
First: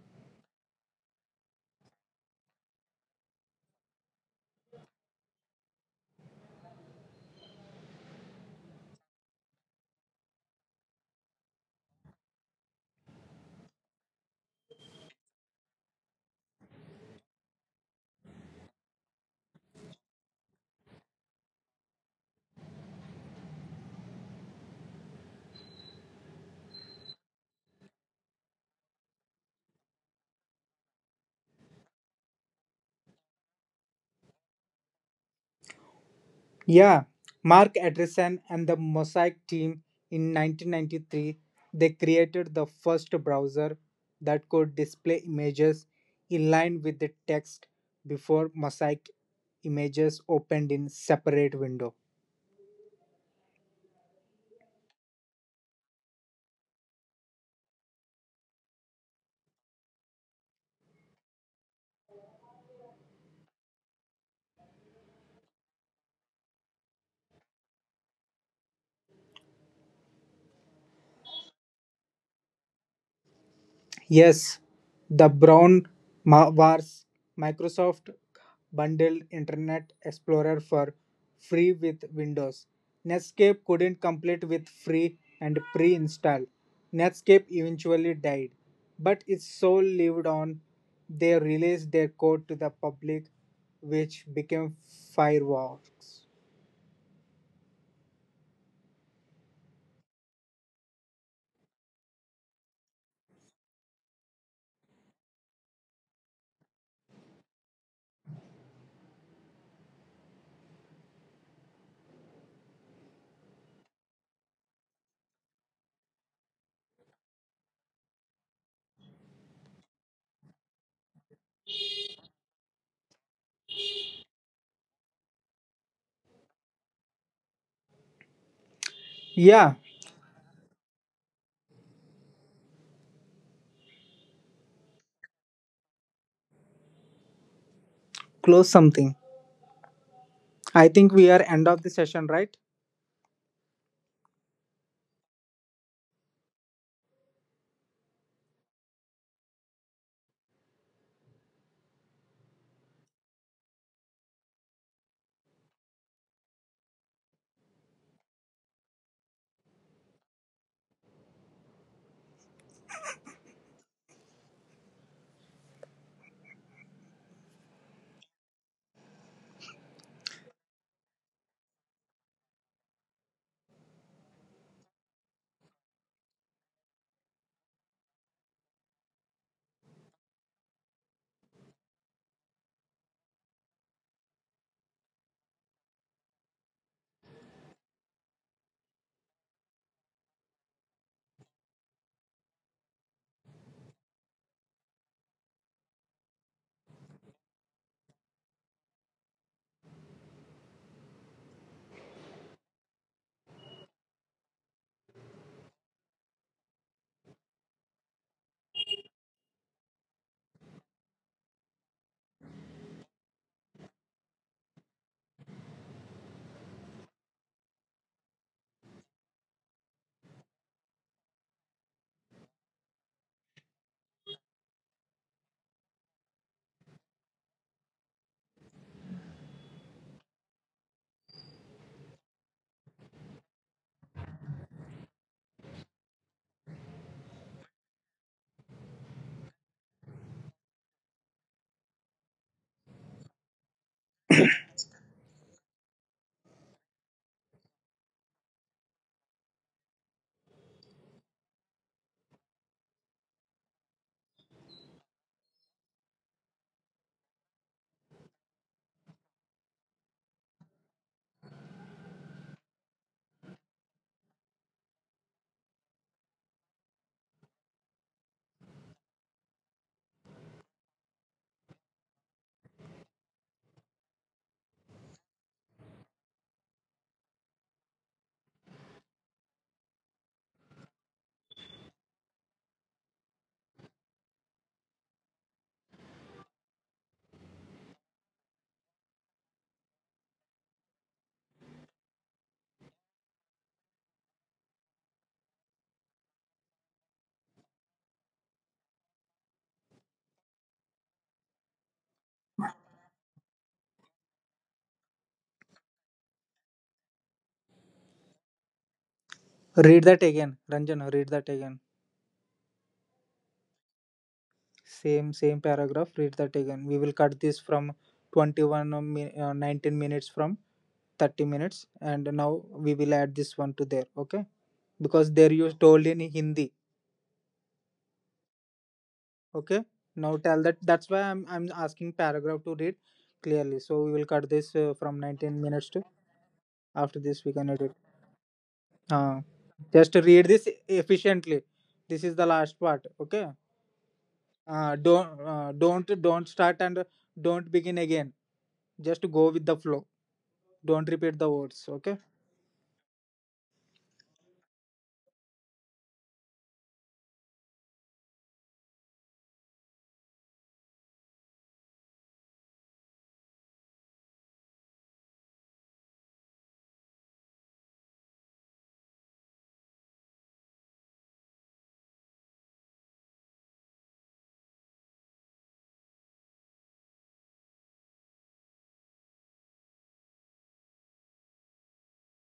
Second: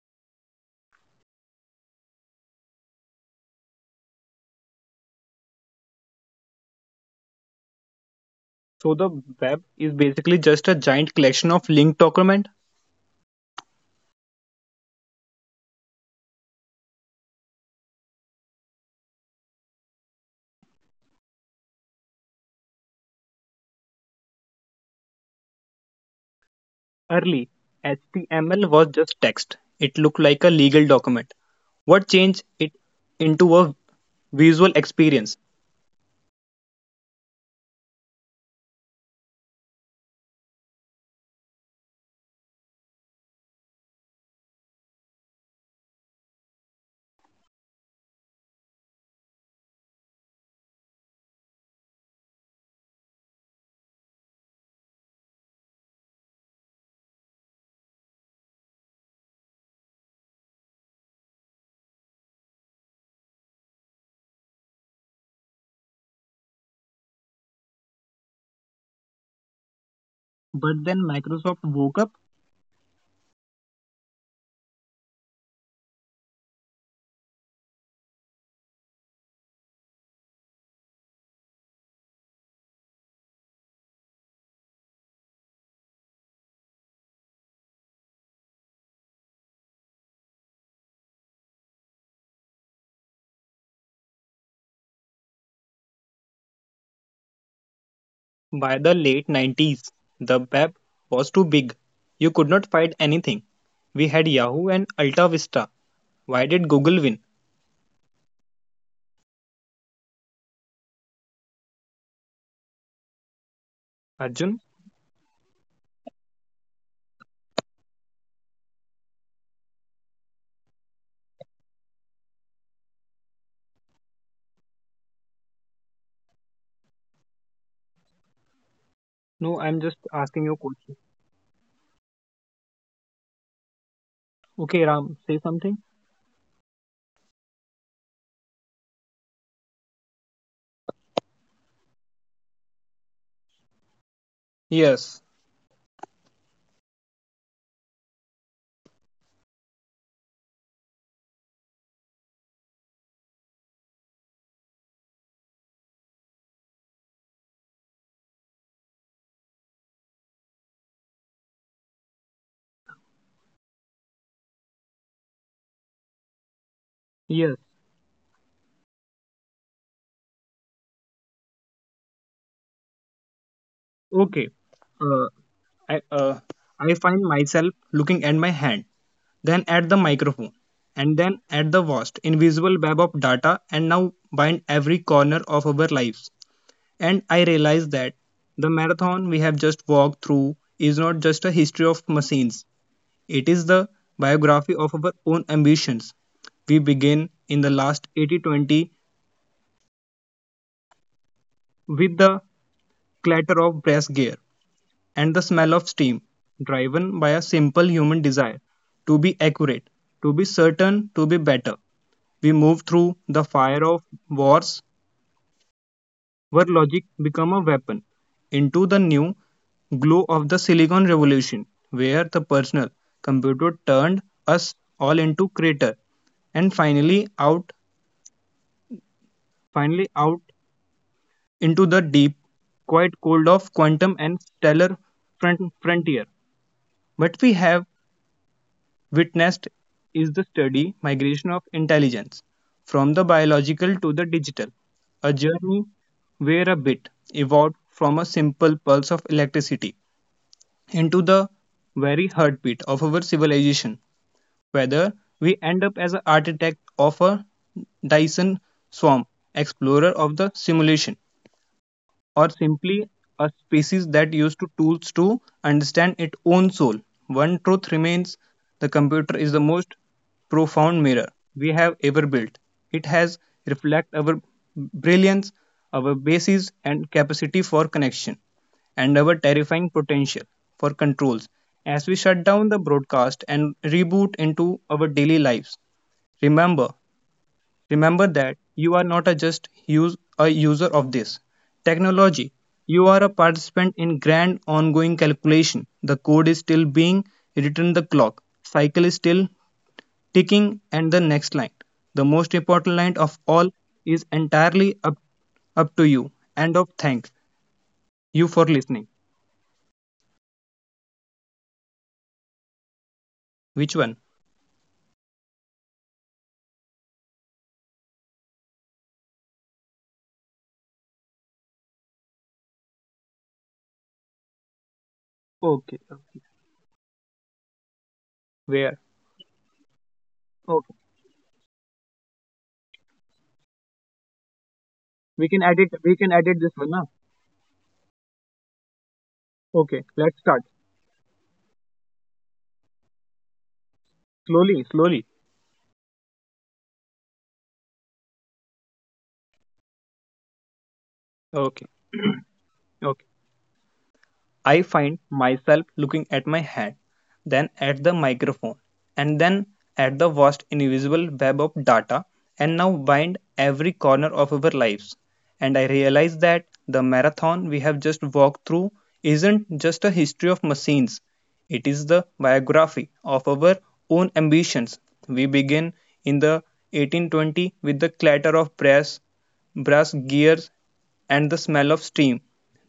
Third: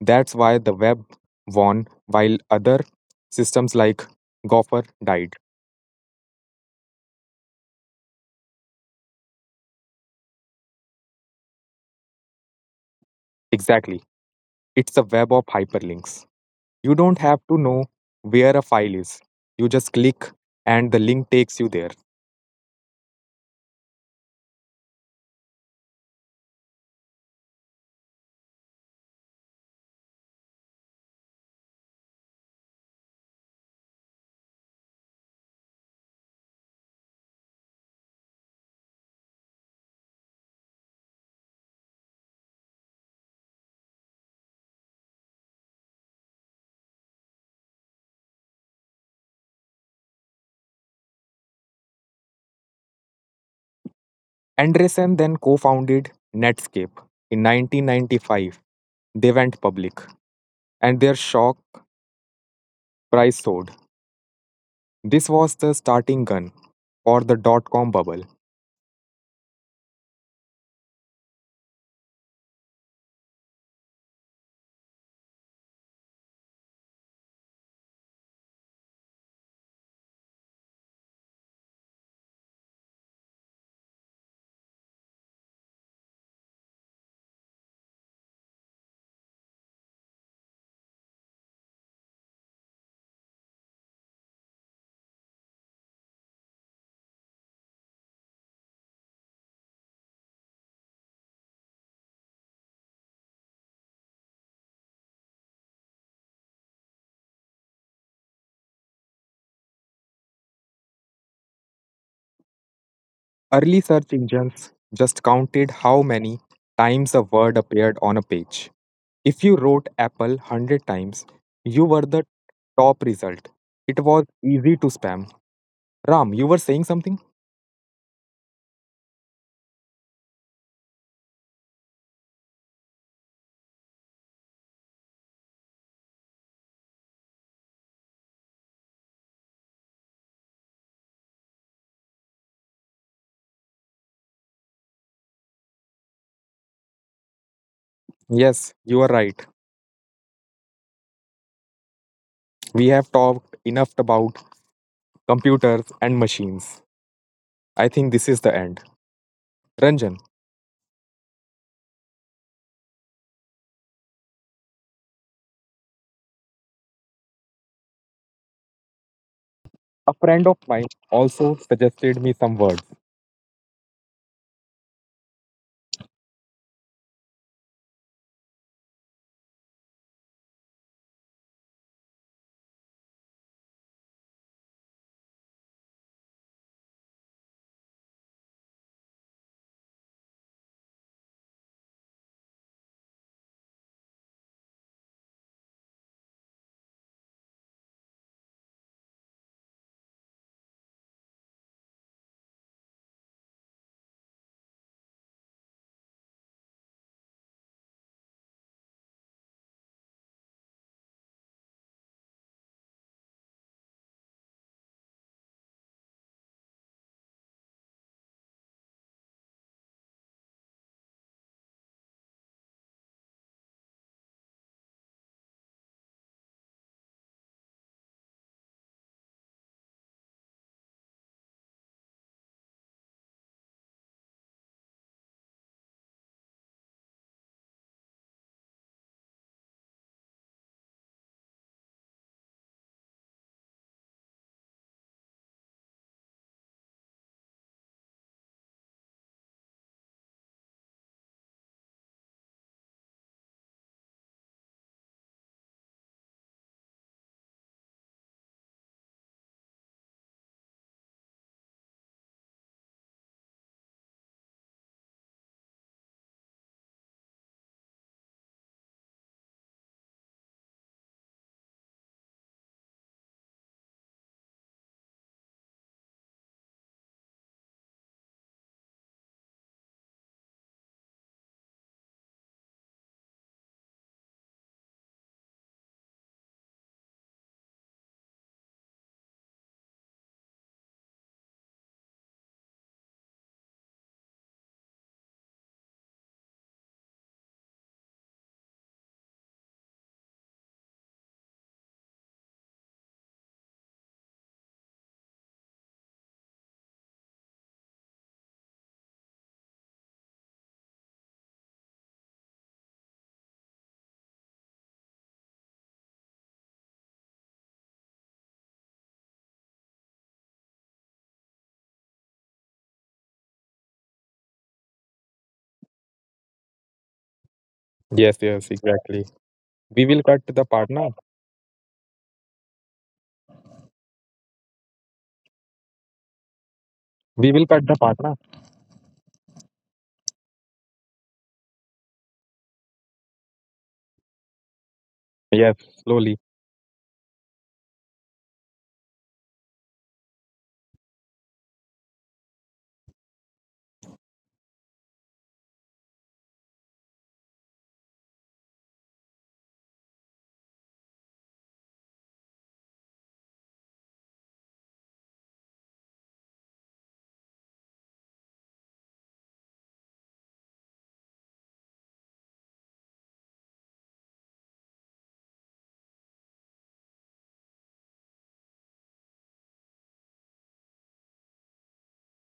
C: That's why the web won while other systems like Gopher died.
A: So the web is basically just a giant collection of linked document.
C: Exactly. It's a web of hyperlinks. You don't have to know where a file is. You just click and the link takes you there.
A: Early HTML was just text. It looked like a legal document. What changed it into a visual experience?
B: Yeah, Mark Andreessen and the Mosaic team in 1993, they created the first browser that could display images in line with the text before Mosaic images opened in separate window.
C: Andresen then co founded Netscape in 1995. They went public, and their shock price soared. This was the starting gun for the .com bubble.
A: But then Microsoft woke up.
B: Yes, the Brown Wars. Microsoft bundled Internet Explorer for free with Windows. Netscape couldn't complete with free and pre install. Netscape eventually died, but its soul lived on. They released their code to the public, which became Firefox.
A: By the late 90s, the web was too big. You could not find anything. We had Yahoo and Alta Vista. Why did Google win?
C: Early search engines just
A: Arjun?
C: counted how many times a word appeared on a page. If you wrote Apple 100 times, you were the top result. It was easy to spam. Ram, you were saying something?
B: Yeah,
A: No, I'm just asking you a question. Okay, Ram, say something.
B: close something. I think we are end of the session, right?
A: Yes.
C: Yes, you are right. We have talked enough about computers and machines. I think this is the end. Ranjan,
A: Yes.
C: a friend of mine also suggested me some words.
A: Okay. Uh, I, uh, I find myself looking at my hand, then at the microphone, and then at the vast invisible web of data, and now bind every corner of our lives. And I realized that the marathon we have just walked through is not just a history of machines, it is the biography of our own ambitions. We begin in the last 80 20 with the clatter of brass gear and the smell of steam, driven by a simple human desire to be accurate, to be certain, to be better. We move through the fire of wars where logic became a weapon into the new glow of the silicon revolution where the personal computer turned us all into creator and finally out into the deep quite cold of quantum and stellar frontier. What we have witnessed is the steady migration of intelligence from the biological to the digital, a journey where a bit evolved from a simple pulse of electricity into the very heartbeat of our civilization, whether we end up as an architect of a Dyson swarm, explorer of the simulation, or simply a species that used to tools to understand its own soul. One truth remains the computer is the most profound mirror we have ever built. It has reflected our brilliance, our basis, and capacity for connection, and our terrifying potential for controls. As we shut down the broadcast and reboot into our daily lives, remember Remember that you are not a user of this technology. You are a participant in grand ongoing calculation. The code is still being written, the clock cycle is still ticking, and the next line, the most important line of all, is entirely up to you. End of thanks you for listening.
B: Read that again, Ranjan. Read that again.
A: Which one?
B: Same paragraph. Read that again. We will cut this from 21 or 19 minutes from 30 minutes, and now we will add this one to there. Okay, because there
A: Okay.
B: you told
A: Okay.
B: in Hindi.
C: Yes,
A: Where?
C: yes, exactly.
B: Okay,
C: We will
B: now
C: cut
A: Okay.
B: tell
C: the
B: that.
C: part
B: That's
C: now.
B: why I'm asking paragraph to read clearly. So we will cut this from 19
A: We
B: minutes
A: can
B: to
A: edit this one now.
B: after this
C: We
B: we
C: will
B: can
C: cut
B: edit.
C: the part now.
B: Uh,
A: Okay. Let's
B: just
A: start
B: read this efficiently. This is the last part. Okay.
A: slowly. Slowly.
B: Don't
C: Yes,
B: don't
C: slowly.
B: don't start and don't begin again, just go with the flow, don't repeat the
A: Okay.
B: words, okay?
A: Okay. I find myself looking at my hand, then at the microphone, and then at the vast invisible web of data, and now bind every corner of our lives. And I realize that the marathon we have just walked through isn't just a history of machines, it is the biography of our own ambitions. We begin in the 1820 with the clatter of brass gears and the smell of steam,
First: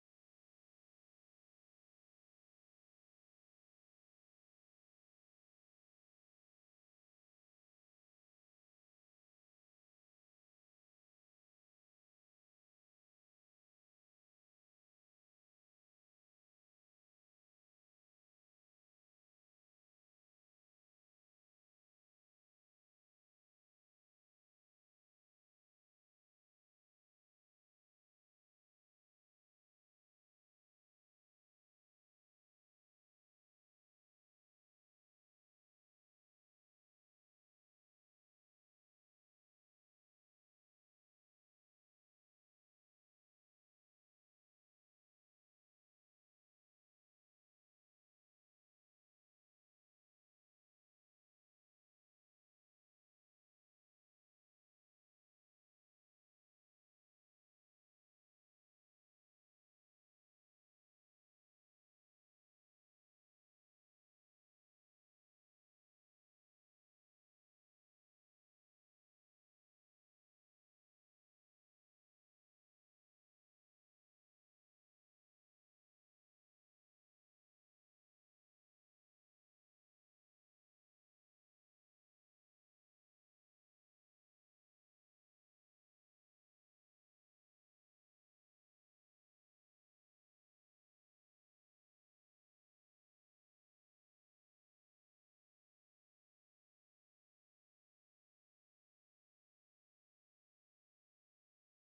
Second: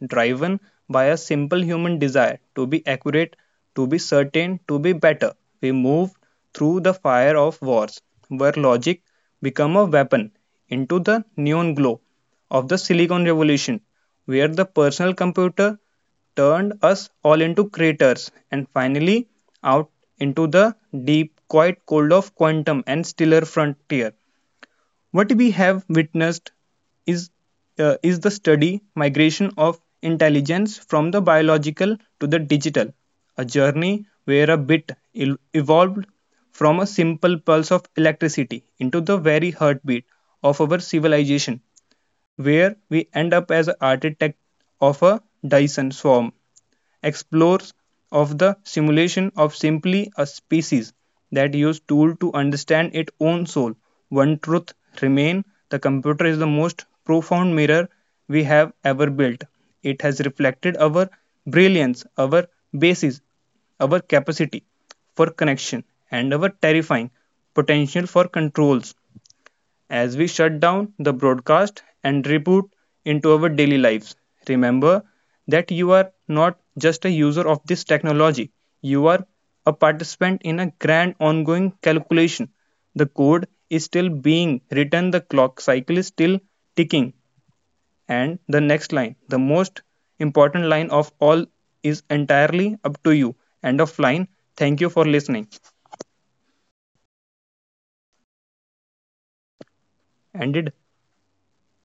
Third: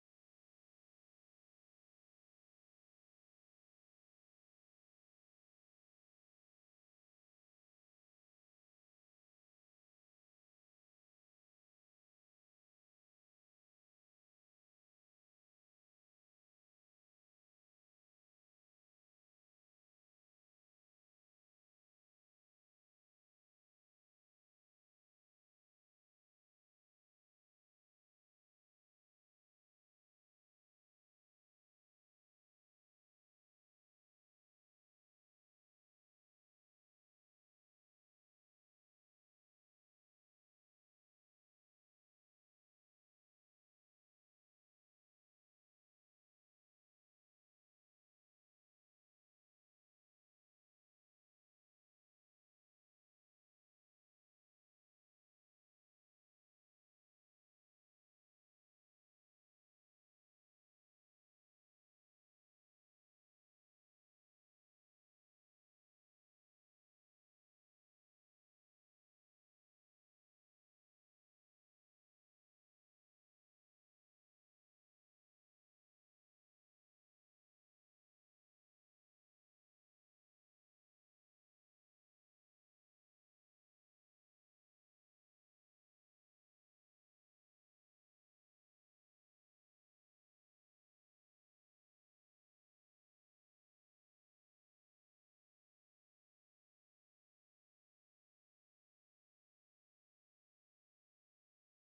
A: driven by a simple human desire to be accurate, to be certain, to be better. We move through the fire of wars, where logic became a weapon, into the neon glow of the Silicon Revolution, where the personal computer turned us all into creators, and finally out into the deep, quiet cold of quantum and stiller frontier, what we have witnessed is, is the study migration of intelligence from the biological to the digital, a journey where a bit evolved from a simple pulse of electricity into the very heartbeat of our civilization, where we end up as an architect of a Dyson swarm explores of the simulation of simply a species that use tool to understand its own soul. One truth remain the computer is the most profound mirror we have ever built. It has reflected our brilliance, our basis, our capacity for connection, and our terrifying potential for controls as we shut down the broadcast and reboot into our daily lives. Remember that you are not just a user of this technology, you are a participant in a grand ongoing calculation. The code is still being written, the clock cycle is still ticking, and the next line, the most important line of all, is entirely up to you. End of line. Thank you for listening. Ended.